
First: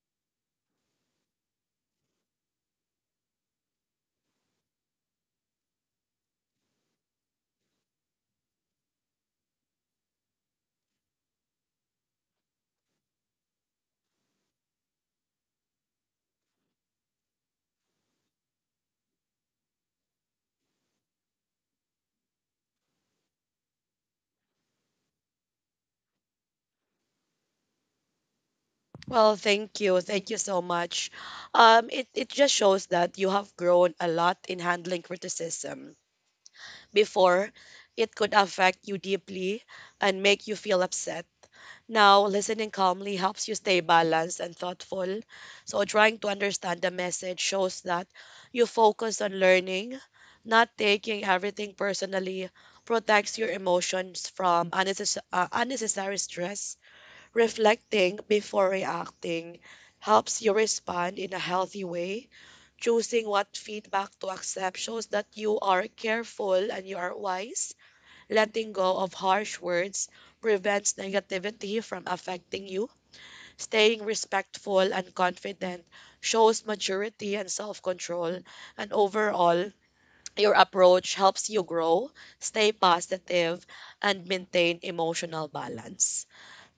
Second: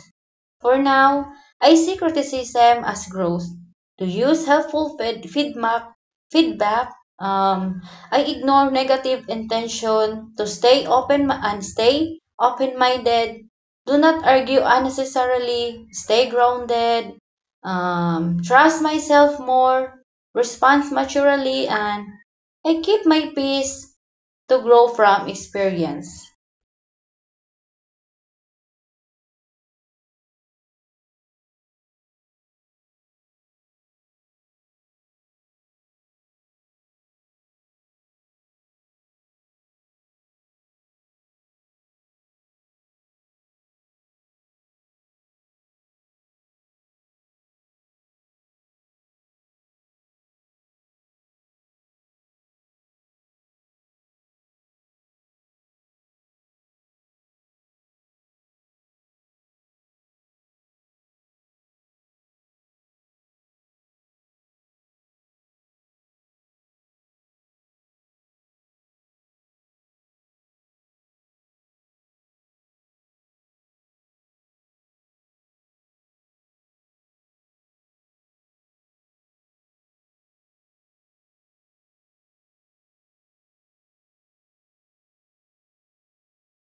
S2: For now, I see criticism as growth. To use helpful feedback. um, I ignore negative intention to stay open and stay open-minded. Do not argue unnecessarily. Stay grounded. Trust myself more. Respond maturely and I keep my peace to grow from experience.
S1: Well, thank you. Thank you so much. It just shows that you have grown a lot in handling criticism. Before, it could affect you deeply and make you feel upset. Now, listening calmly helps you stay balanced and thoughtful. So, trying to understand the message shows that you focus on learning, not taking everything personally, protects your emotions from unnecessary stress. Reflecting before reacting helps you respond in a healthy way. Choosing what feedback to accept shows that you are careful and you are wise. Letting go of harsh words prevents negativity from affecting you. Staying respectful and confident shows maturity and self control. And overall, your approach helps you grow, stay positive, and maintain emotional balance.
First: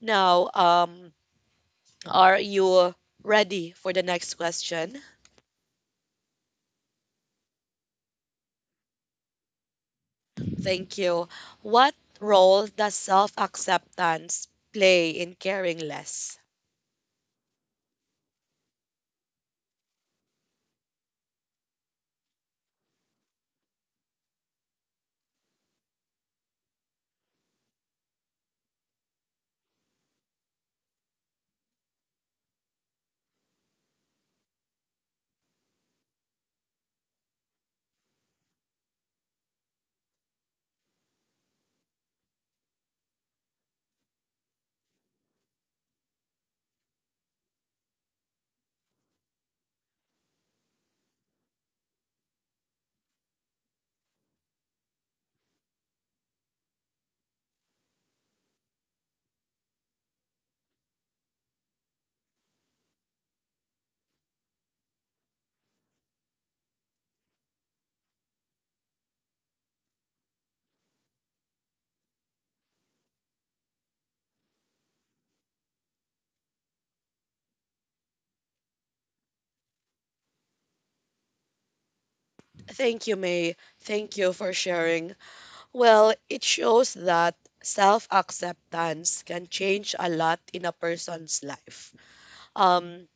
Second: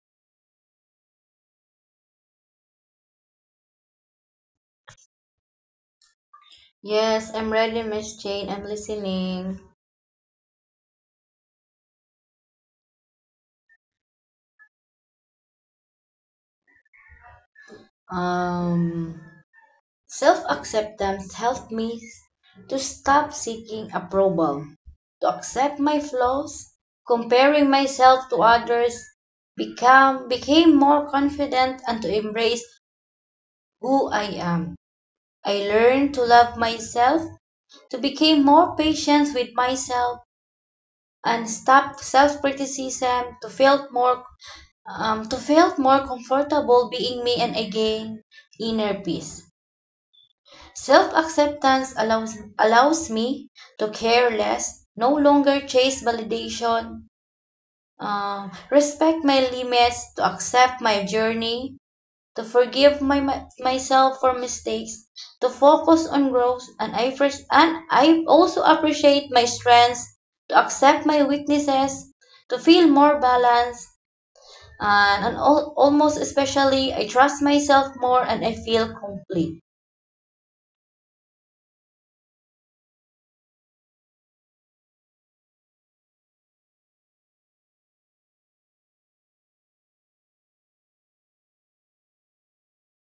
S1: Now, are you ready for the next question?
S2: Yes, I'm ready, Miss Jane. I'm listening.
S1: Thank you. What role does self acceptance play in caring less?
S2: Um, Self-acceptance helped me to stop seeking approval, to accept my flaws, comparing myself to others, become became more confident and to embrace who I am. I learned to love myself, to become more patient with myself and stop self-criticism, to feel more comfortable being me and again inner peace. Self acceptance allows me to care less, no longer chase validation, respect my limits, to accept my journey, to forgive myself for mistakes, to focus on growth, and I also appreciate my strengths, to accept my weaknesses, to feel more balanced, almost especially, I trust myself more and I feel complete.
S1: Thank you, May. Thank you for sharing. Well, it shows that self acceptance can change a lot in a person's life. Um,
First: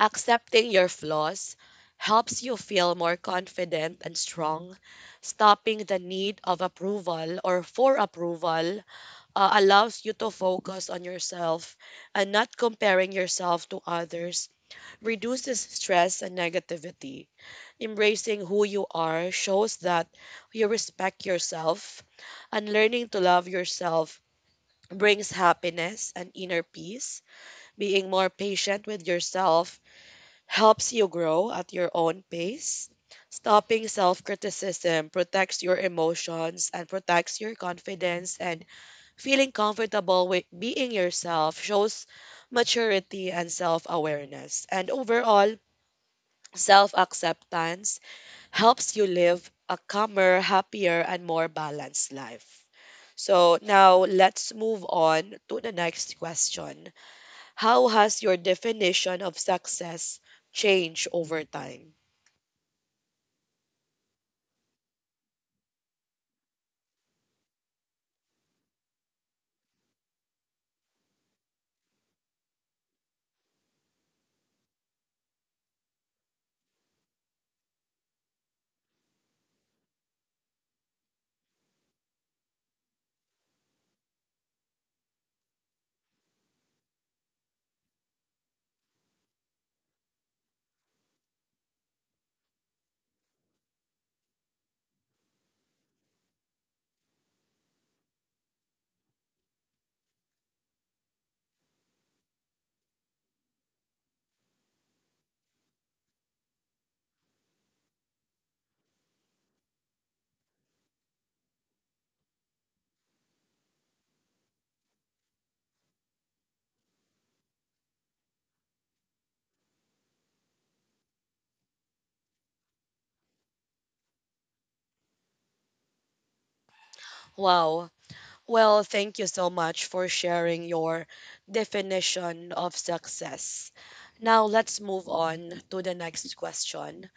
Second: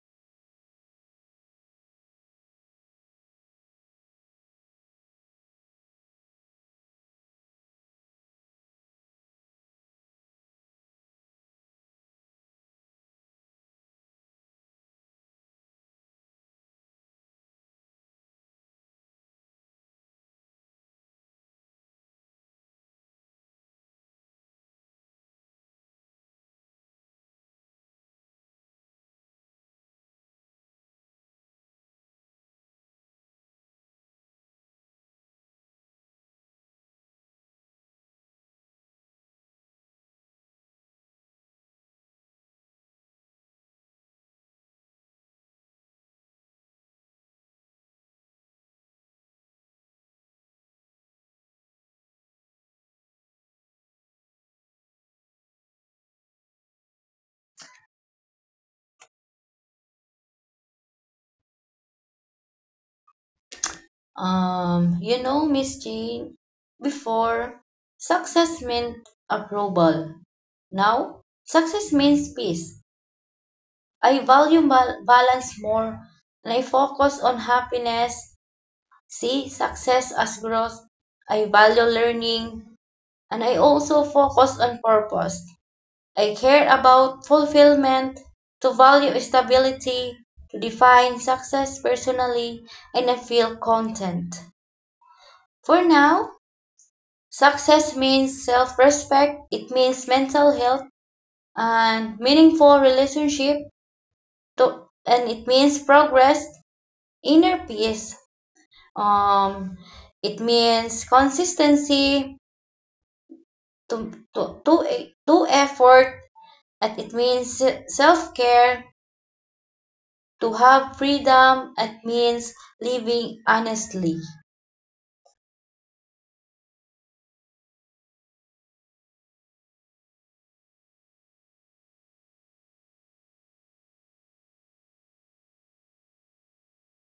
S1: Accepting your flaws helps you feel more confident and strong. Stopping the need of approval or for approval allows you to focus on yourself, and not comparing yourself to others, reduces stress and negativity. Embracing who you are shows that you respect yourself, and learning to love yourself brings happiness and inner peace. Being more patient with yourself helps you grow at your own pace. Stopping self criticism protects your emotions and protects your confidence, and feeling comfortable with being yourself shows maturity and self awareness. And overall, self acceptance helps you live a calmer, happier, and more balanced life. So now let's move on to the next question. How has your definition of success changed over time?
S2: You know, Miss Jane, before success meant approval. Now, success means peace. I value balance more and I focus on happiness. See success as growth. I value learning and I also focus on purpose. I care about fulfillment, to value stability, to define success personally, and I feel content. For now, Success means self-respect, it means mental health and meaningful relationship, to, and it means progress, inner peace. Um, it means consistency to effort, and it means self-care, to have freedom, it means living honestly.
S1: Wow. Well, thank you so much for sharing your definition of success. Now let's move on to the next question.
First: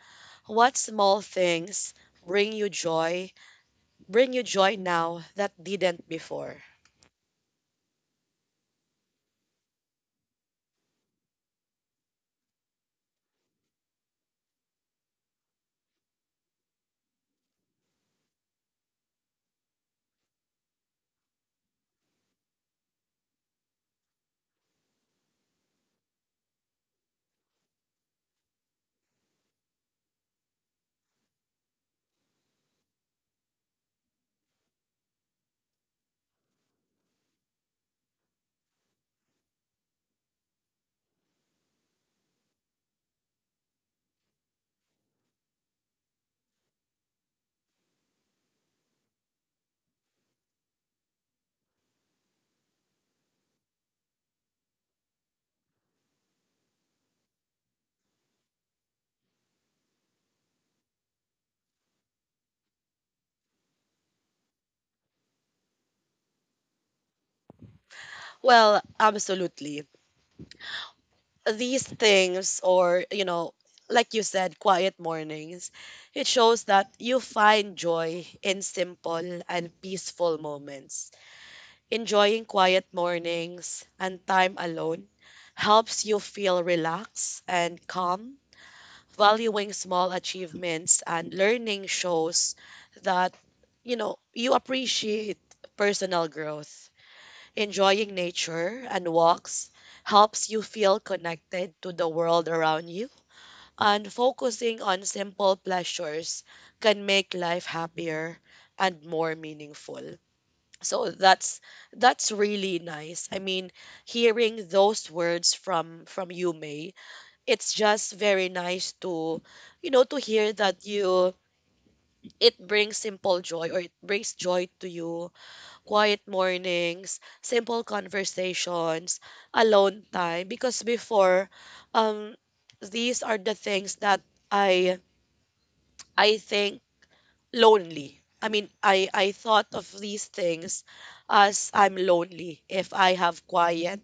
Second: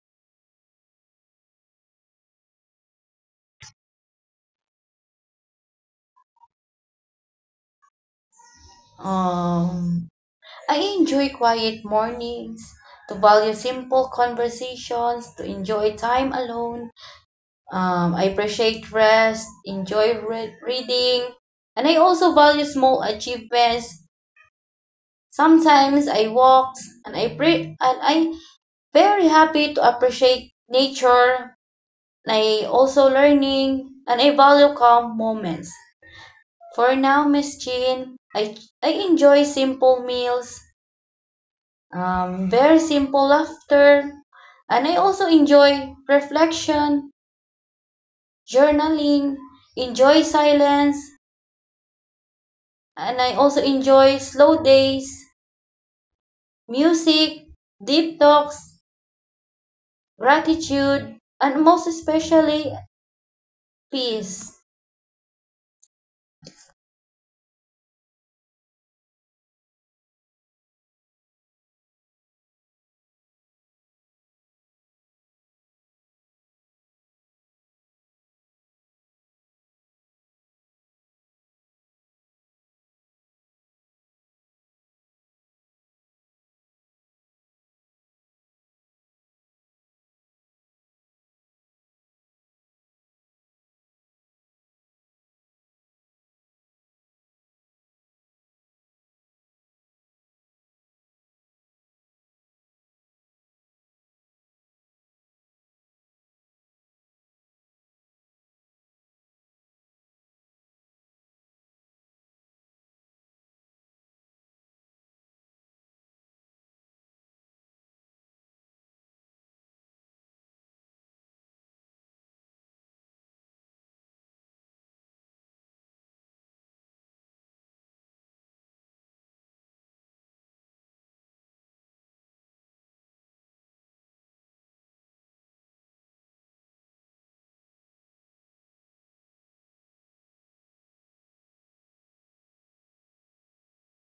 S1: What small things bring you joy? Bring you joy now that didn't before?
S2: Um, I enjoy quiet mornings, to value simple conversations, to enjoy time alone, I appreciate rest, enjoy reading, and I also value small achievements. Sometimes I walk, and I very happy to appreciate nature. And I also learning, and I value calm moments. For now, Miss Jean, I enjoy simple meals, very simple laughter, and I also enjoy reflection, journaling, enjoy silence and I also enjoy slow days, music, deep talks, gratitude, and most especially peace.
S1: Well, absolutely. These things, or, you know, like you said, quiet mornings, it shows that you find joy in simple and peaceful moments. Enjoying quiet mornings and time alone helps you feel relaxed and calm. Valuing small achievements and learning shows that, you know, you appreciate personal growth. Enjoying nature and walks helps you feel connected to the world around you, and focusing on simple pleasures can make life happier and more meaningful. So that's really nice. I mean, hearing those words from you, May, it's just very nice to, you know, to hear that you it brings simple joy or it brings joy to you: quiet mornings, simple conversations, alone time, because before um these are the things that I I think lonely. I mean, I thought of these things as I'm lonely if I have quiet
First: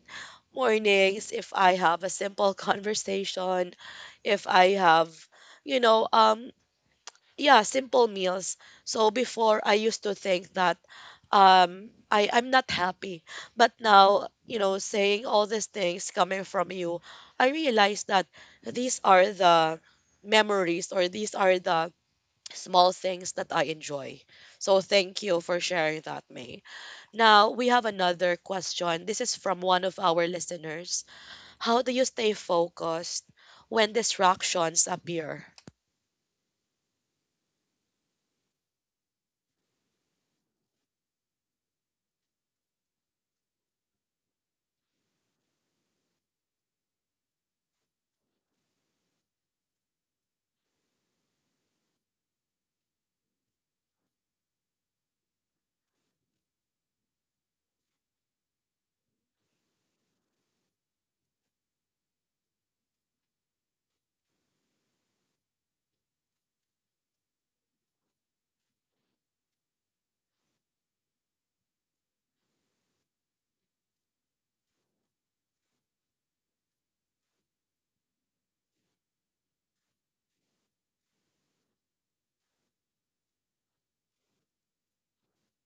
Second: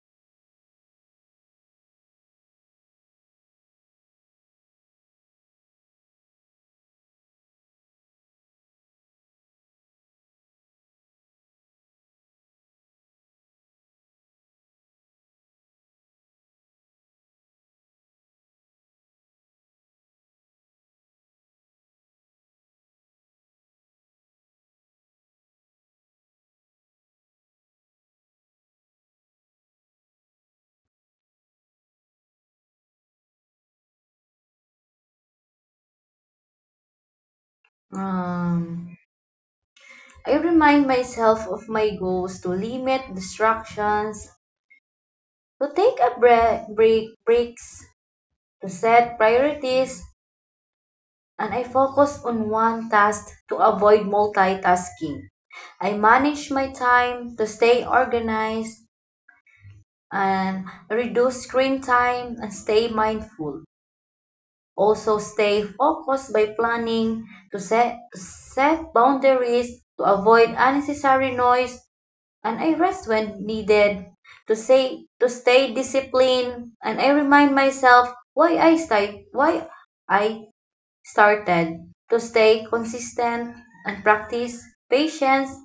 S1: mornings, if I have a simple conversation, if I have you know um yeah, simple meals. So before I used to think that I'm not happy. But now, you know, saying all these things coming from you, I realize that these are the memories, or these are the small things that I enjoy. So thank you for sharing that, May. Now, we have another question. This is from one of our listeners. How do you stay focused when distractions appear?
S2: Um, I remind myself of my goals to limit distractions, to take a breaks, to set priorities, and I focus on one task to avoid multitasking. I manage my time to stay organized and reduce screen time and stay mindful. Also stay focused by planning to set boundaries to avoid unnecessary noise and I rest when needed to say to stay disciplined and I remind myself why I started to stay consistent and practice patience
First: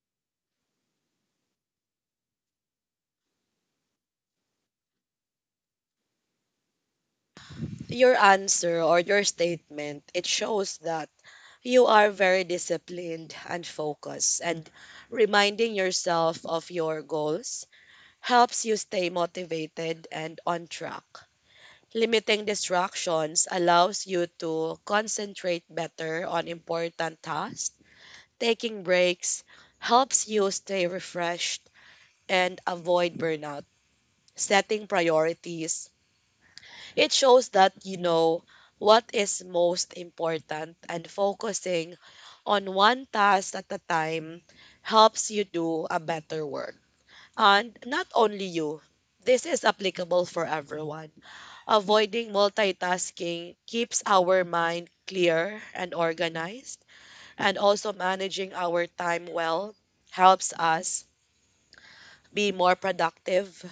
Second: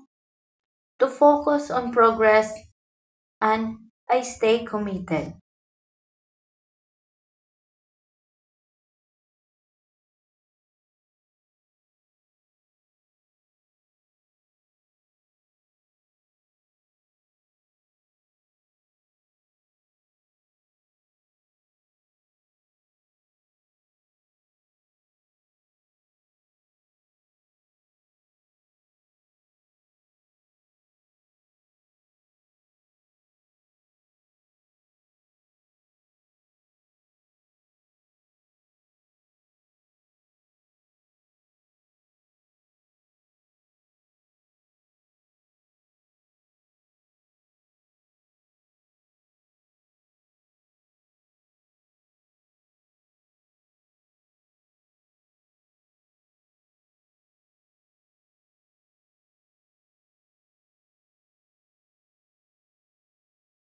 S2: to focus on progress and I stay committed.
S1: Your answer or your statement, it shows that you are very disciplined and focused. And reminding yourself of your goals helps you stay motivated and on track. Limiting distractions allows you to concentrate better on important tasks. Taking breaks helps you stay refreshed and avoid burnout. Setting priorities, it shows that you know what is most important, and focusing on one task at a time helps you do a better work. And not only you, this is applicable for everyone. Avoiding multitasking keeps our mind clear and organized, and also managing our time well helps us be more productive.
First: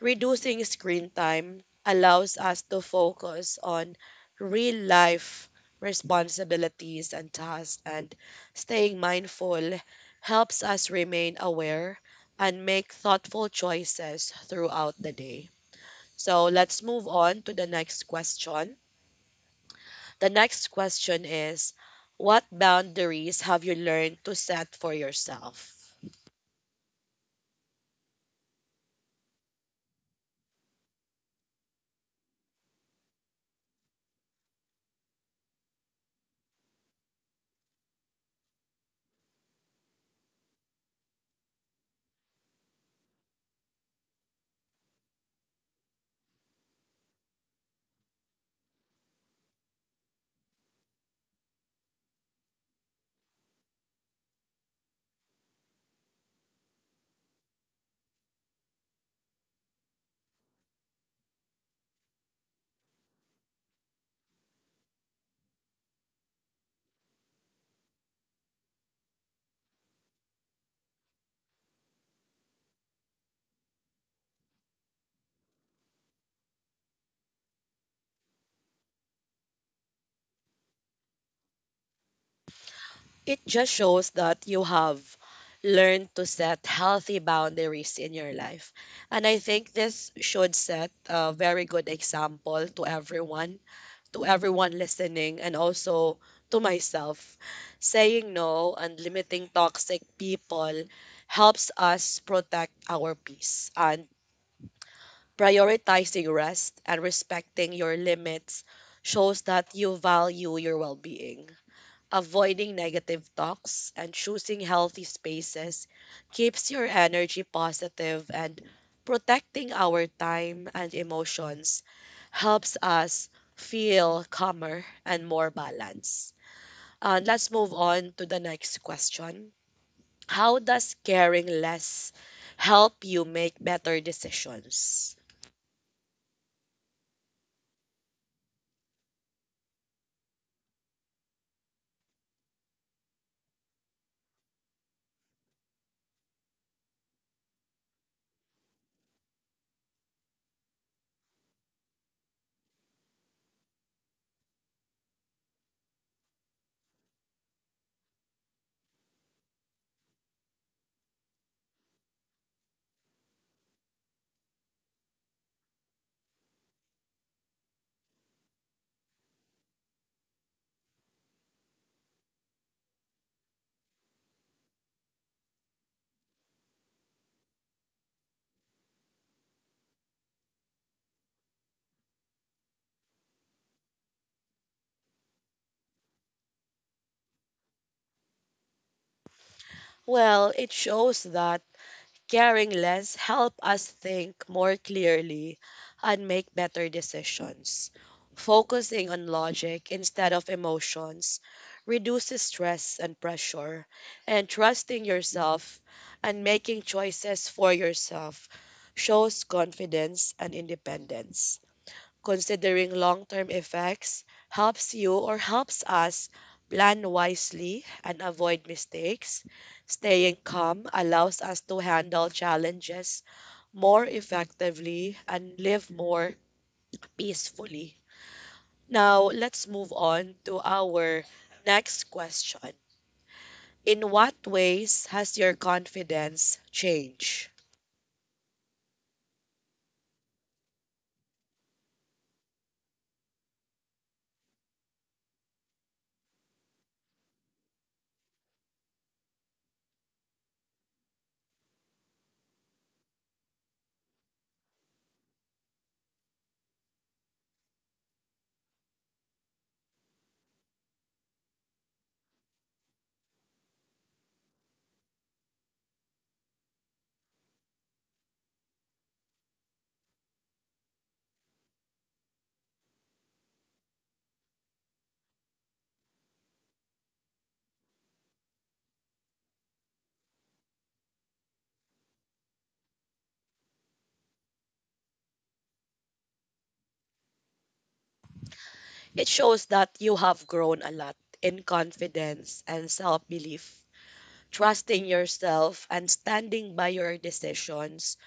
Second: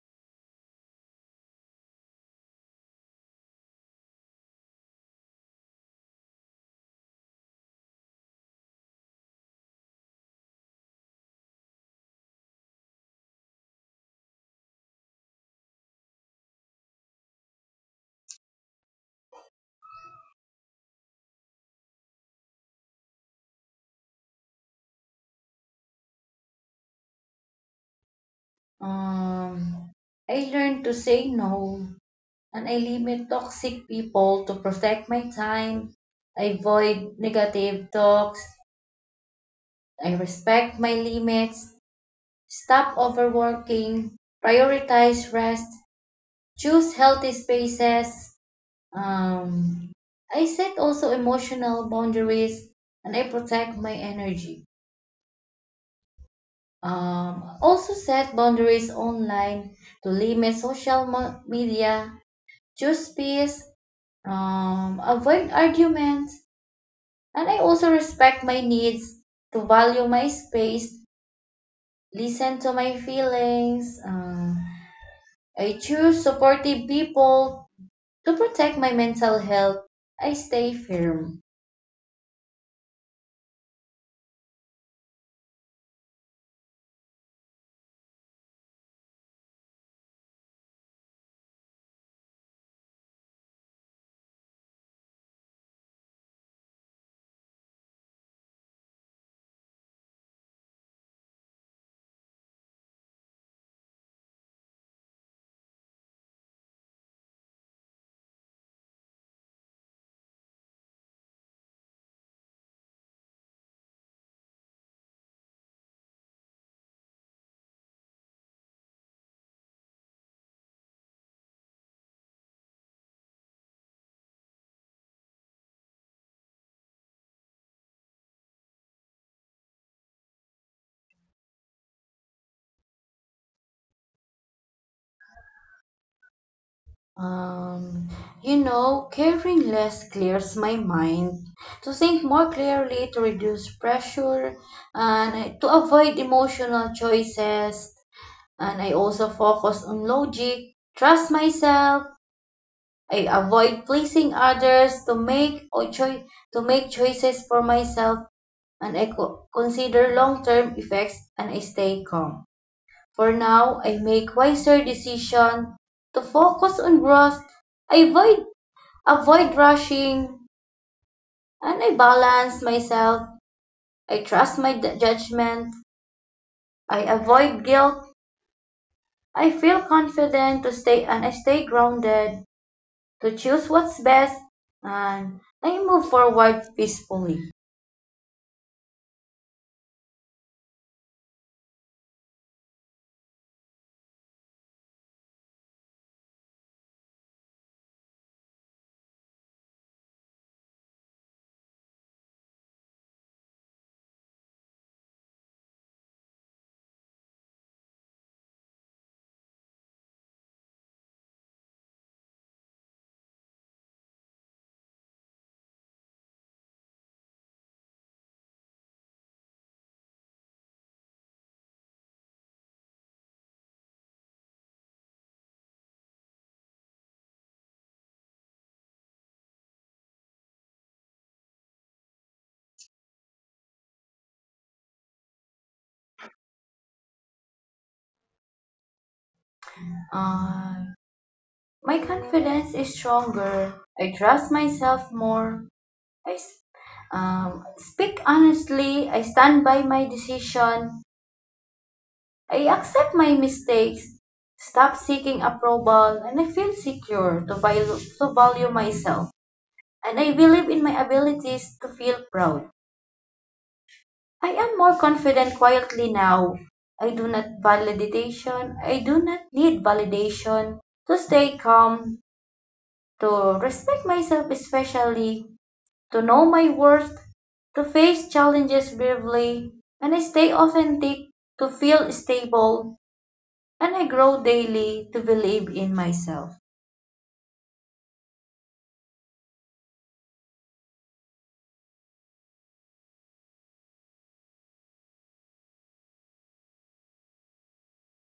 S1: Reducing screen time allows us to focus on real life responsibilities and tasks, and staying mindful helps us remain aware and make thoughtful choices throughout the day. So let's move on to the next question. The next question is, what boundaries have you learned to set for yourself?
S2: Um, I learn to say no and I limit toxic people to protect my time. I avoid negative talks. I respect my limits. Stop overworking. Prioritize rest. Choose healthy spaces. Um, I set also emotional boundaries and I protect my energy. Also set boundaries online to limit social media. Choose peace. Avoid arguments And I also respect my needs, to value my space, listen to my feelings. I choose supportive people to protect my mental health. I stay firm.
S1: It just shows that you have learned to set healthy boundaries in your life. And I think this should set a very good example to everyone listening, and also to myself. Saying no and limiting toxic people helps us protect our peace. And prioritizing rest and respecting your limits shows that you value your well being. Avoiding negative talks and choosing healthy spaces keeps your energy positive, and protecting our time and emotions helps us feel calmer and more balanced. And let's move on to the next question. How does caring less help you make better decisions?
S2: Um, you know, caring less clears my mind to think more clearly, to reduce pressure, to avoid emotional choices. And I also focus on logic, trust myself, I avoid pleasing others to make choices for myself and I consider long-term effects and I stay calm. For now, I make wiser decisions to focus on growth. I avoid rushing and I balance myself. I trust my judgment. I avoid guilt. I stay grounded to choose what's best and I move forward peacefully.
S1: Well, it shows that caring less help us think more clearly and make better decisions. Focusing on logic instead of emotions reduces stress and pressure, and trusting yourself and making choices for yourself shows confidence and independence. Considering long term effects helps you or helps us plan wisely and avoid mistakes. Staying calm allows us to handle challenges more effectively and live more peacefully. Now, let's move on to our next question. In what ways has your confidence changed?
S2: Uh, my confidence is stronger. I trust myself more. I speak honestly. I stand by my decision. I accept my mistakes. Stop seeking approval, and I feel secure to value myself. And I believe in my abilities to feel proud. I am more confident quietly now. I do not need validation to stay calm to respect myself, especially to know my worth, to face challenges bravely, and I stay authentic to feel stable, and I grow daily to believe in myself.
S1: It shows that you have grown a lot in confidence and self belief. Trusting yourself and standing by your decisions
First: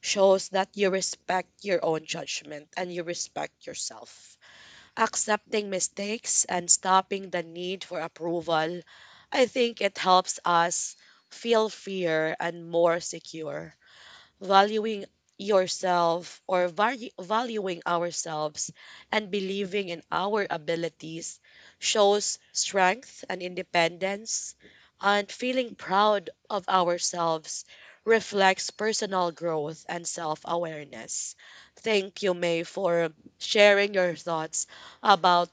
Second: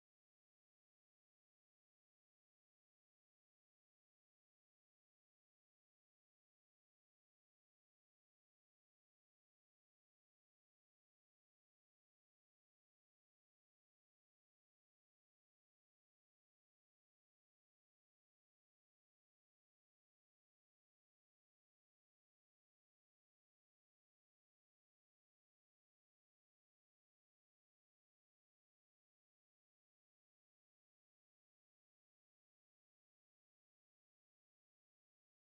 S1: shows that you respect your own judgment and you respect yourself. Accepting mistakes and stopping the need for approval, I think it helps us feel freer and more secure. Valuing yourself or valuing ourselves and believing in our abilities shows strength and independence, and feeling proud of ourselves reflects personal growth and self-awareness. Thank you, May, for sharing your thoughts about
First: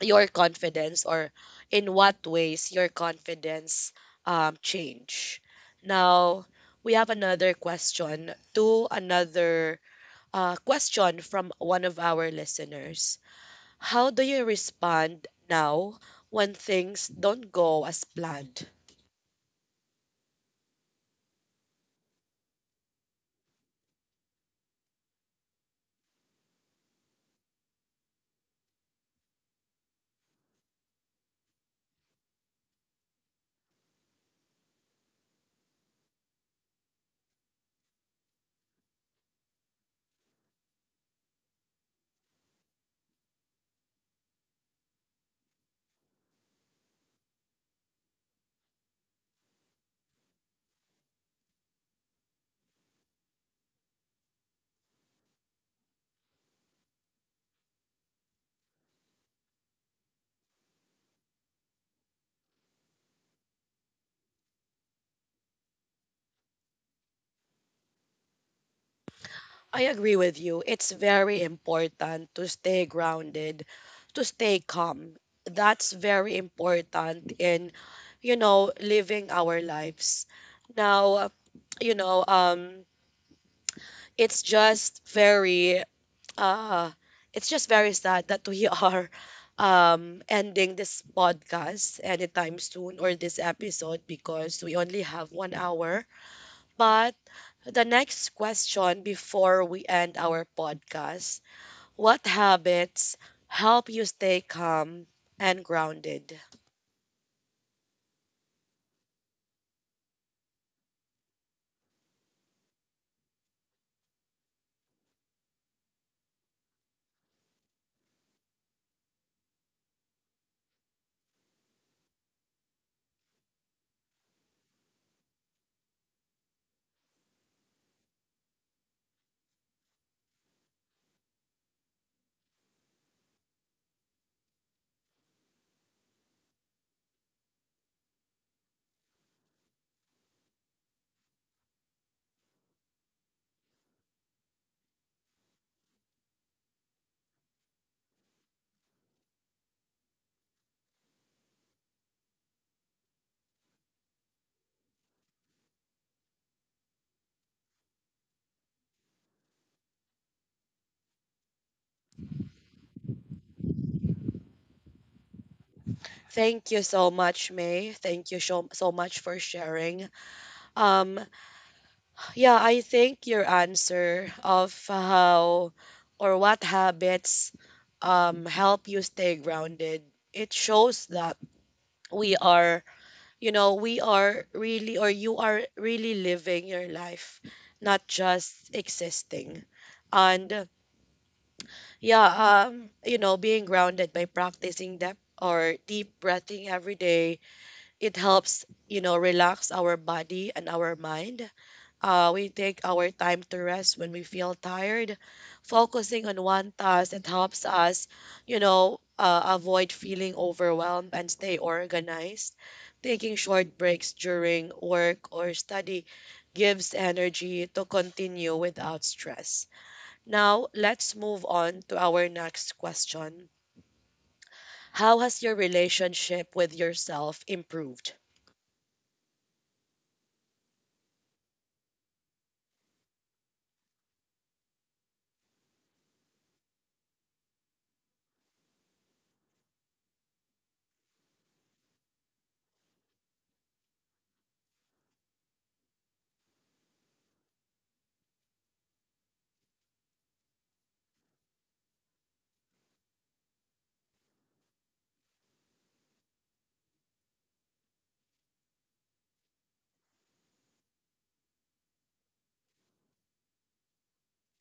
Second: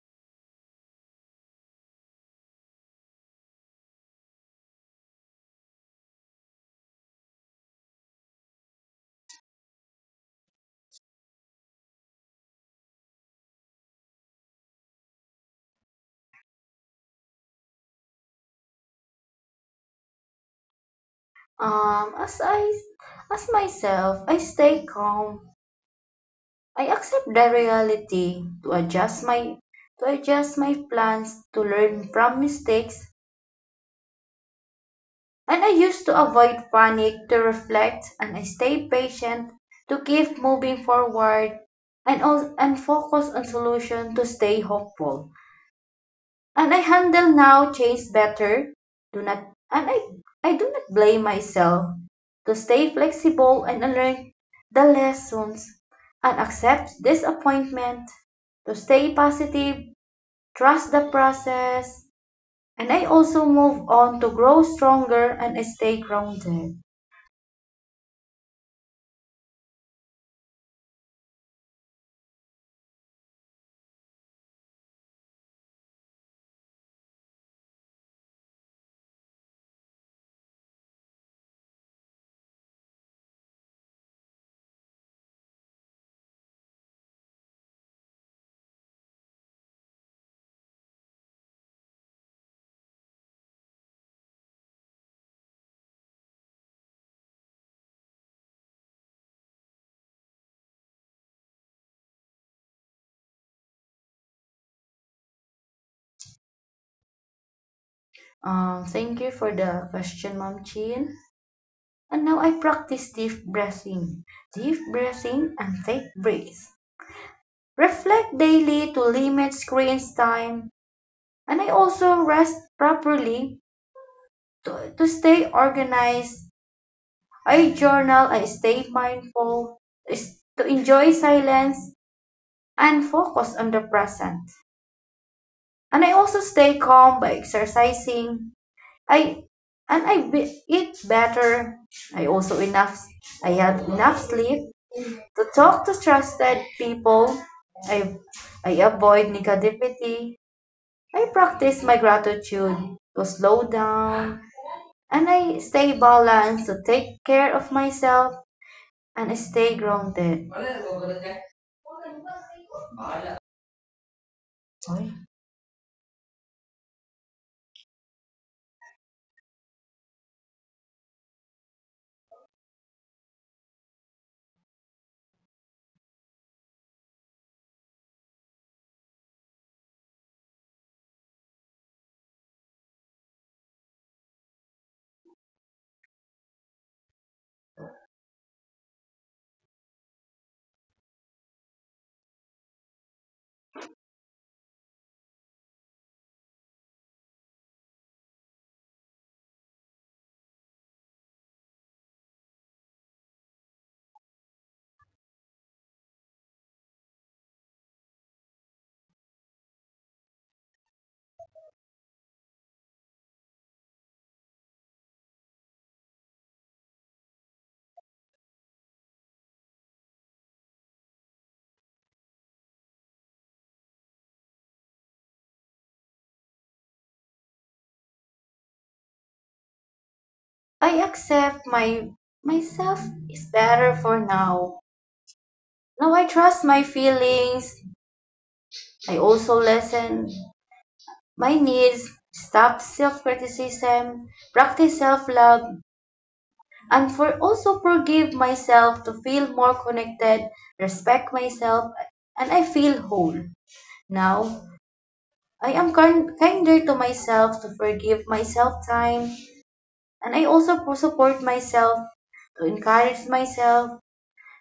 S1: your confidence, or in what ways your confidence change. Now, we have another question, to another question from one of our listeners. How do you respond now when things don't go as planned?
S2: Um, as I as myself, I stay calm. I accept the reality to adjust my plans to learn from mistakes And I used to avoid panic to reflect and I stayed patient to keep moving forward and focus on solution to stay hopeful. And I handle now change better. Do not and I do not blame myself to stay flexible and learn the lessons and accept disappointment to stay positive, trust the process, and I also move on to grow stronger and stay grounded.
S1: I agree with you. It's very important to stay grounded, to stay calm. That's very important in, you know, living our lives. Now, you know, it's just very, uh, it's just very sad that we are ending this podcast anytime soon, or this episode, because we only have 1 hour. But the next question before we end our podcast: what habits help you stay calm and grounded?
S2: Thank you for the question, Mom Chin. And now I practice deep breathing and take breath. Reflect daily to limit screen time, and I also rest properly to stay organized. I journal, I stay mindful, is to enjoy silence and focus on the present. And I also stay calm by exercising, I and I be, eat better. I also enough I have enough sleep to talk to trusted people. I I avoid negativity. I practice my gratitude to slow down and I stay balanced to take care of myself and stay grounded.
S1: Thank you so much, May. Thank you so, so much for sharing. Um, yeah, I think your answer of how or what habits help you stay grounded, it shows that we are, you know, we are really, or you are really living your life, not just existing. And yeah, you know, being grounded by practicing depth, or deep breathing every day, it helps, you know, relax our body and our mind. We take our time to rest when we feel tired. Focusing on one task, it helps us, you know, avoid feeling overwhelmed and stay organized. Taking short breaks during work or study gives energy to continue without stress. Now, let's move on to our next question. How has your relationship with yourself improved?
S2: I accept my myself is better for now. Now I trust my feelings. I also listen My needs, stop self-criticism, practice self-love, and for also forgive myself to feel more connected, respect myself, and I feel whole. Now, I am kinder to myself to forgive myself time, and I also for support myself to encourage myself,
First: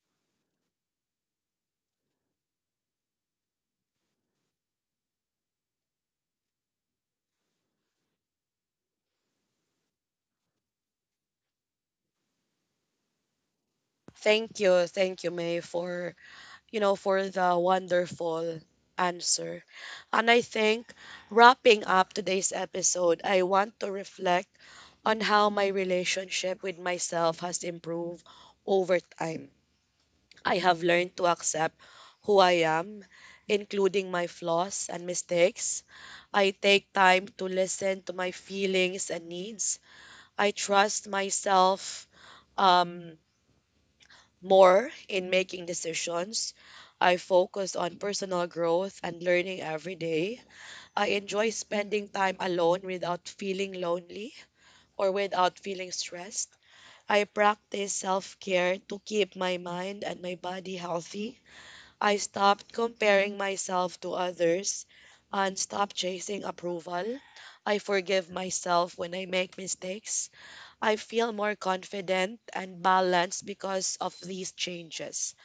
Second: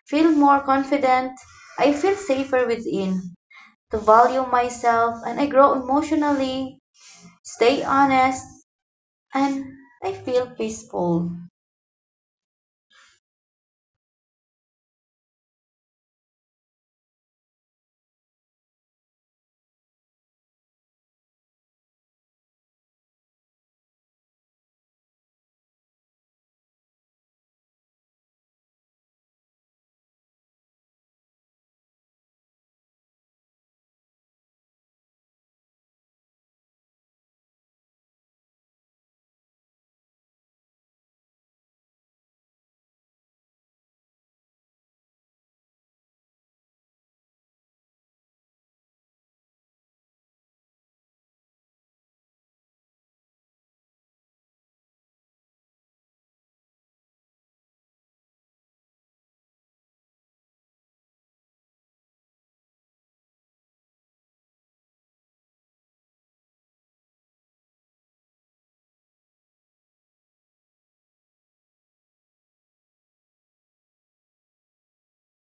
S2: feel more confident, I feel safer within, to value myself, and I grow emotionally, stay honest, and I feel peaceful.
S1: Thank you, May, for, you know, for the wonderful answer. And I think, wrapping up today's episode, I want to reflect on how my relationship with myself has improved over time. I have learned to accept who I am, including my flaws and mistakes. I take time to listen to my feelings and needs. I trust myself um, more in making decisions. I focus on personal growth and learning every day. I enjoy spending time alone without feeling lonely or without feeling stressed. I practice self care to keep my mind and my body healthy. I stopped comparing myself to others and stopped chasing approval. I forgive myself when I make mistakes. I feel more confident and balanced because of these changes.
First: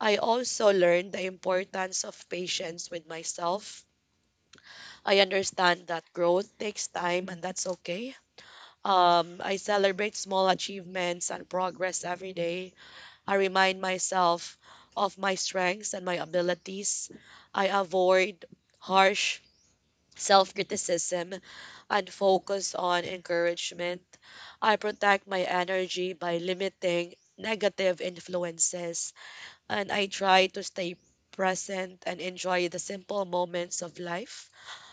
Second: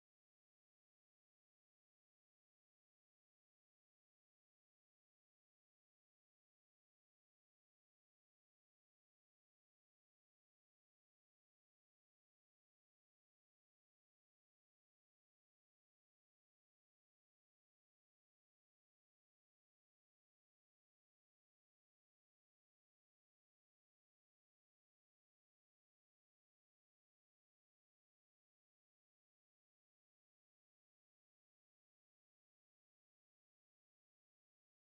S1: I also learned the importance of patience with myself. I understand that growth takes time and that's okay. I celebrate small achievements and progress every day. I remind myself of my strengths and my abilities. I avoid harsh self criticism and focus on encouragement. I protect my energy by limiting negative influences, and I try to stay present and enjoy the simple moments of life.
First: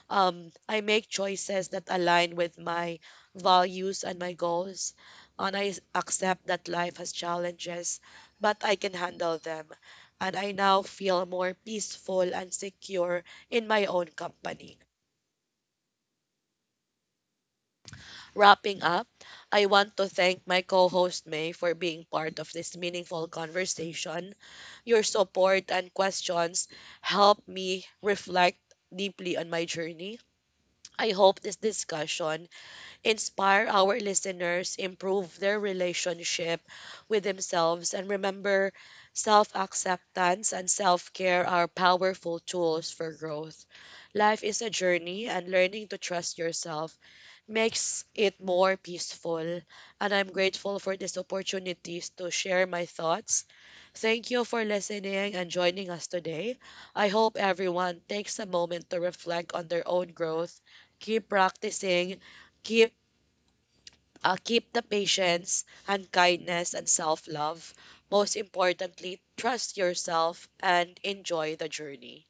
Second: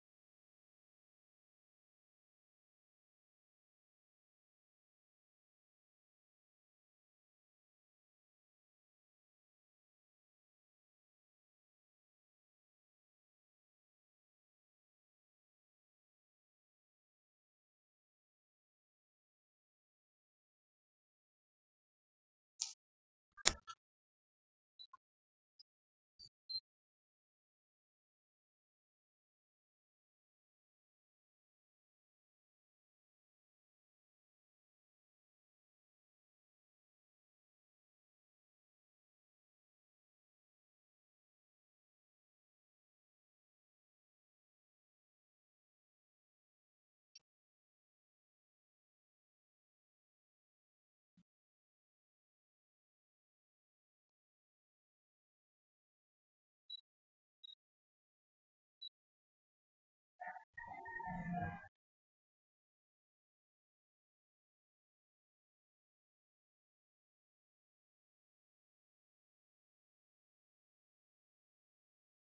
S1: I make choices that align with my values and my goals, and accept that life has challenges, but I can handle them. And I now feel more peaceful and secure in my own company. Wrapping up, I want to thank my co host May for being part of this meaningful conversation. Your support and questions help me reflect deeply on my journey. I hope this discussion inspire our listeners, improve their relationship with themselves, and remember, self acceptance and self care are powerful tools for growth. Life is a journey, and learning to trust yourself makes it more peaceful. And I'm grateful for this opportunity to share my thoughts. Thank you for listening and joining us today. I hope everyone takes a moment to reflect on their own growth, keep practicing, keep keep the patience and kindness and self love. Most importantly, trust yourself and enjoy the journey.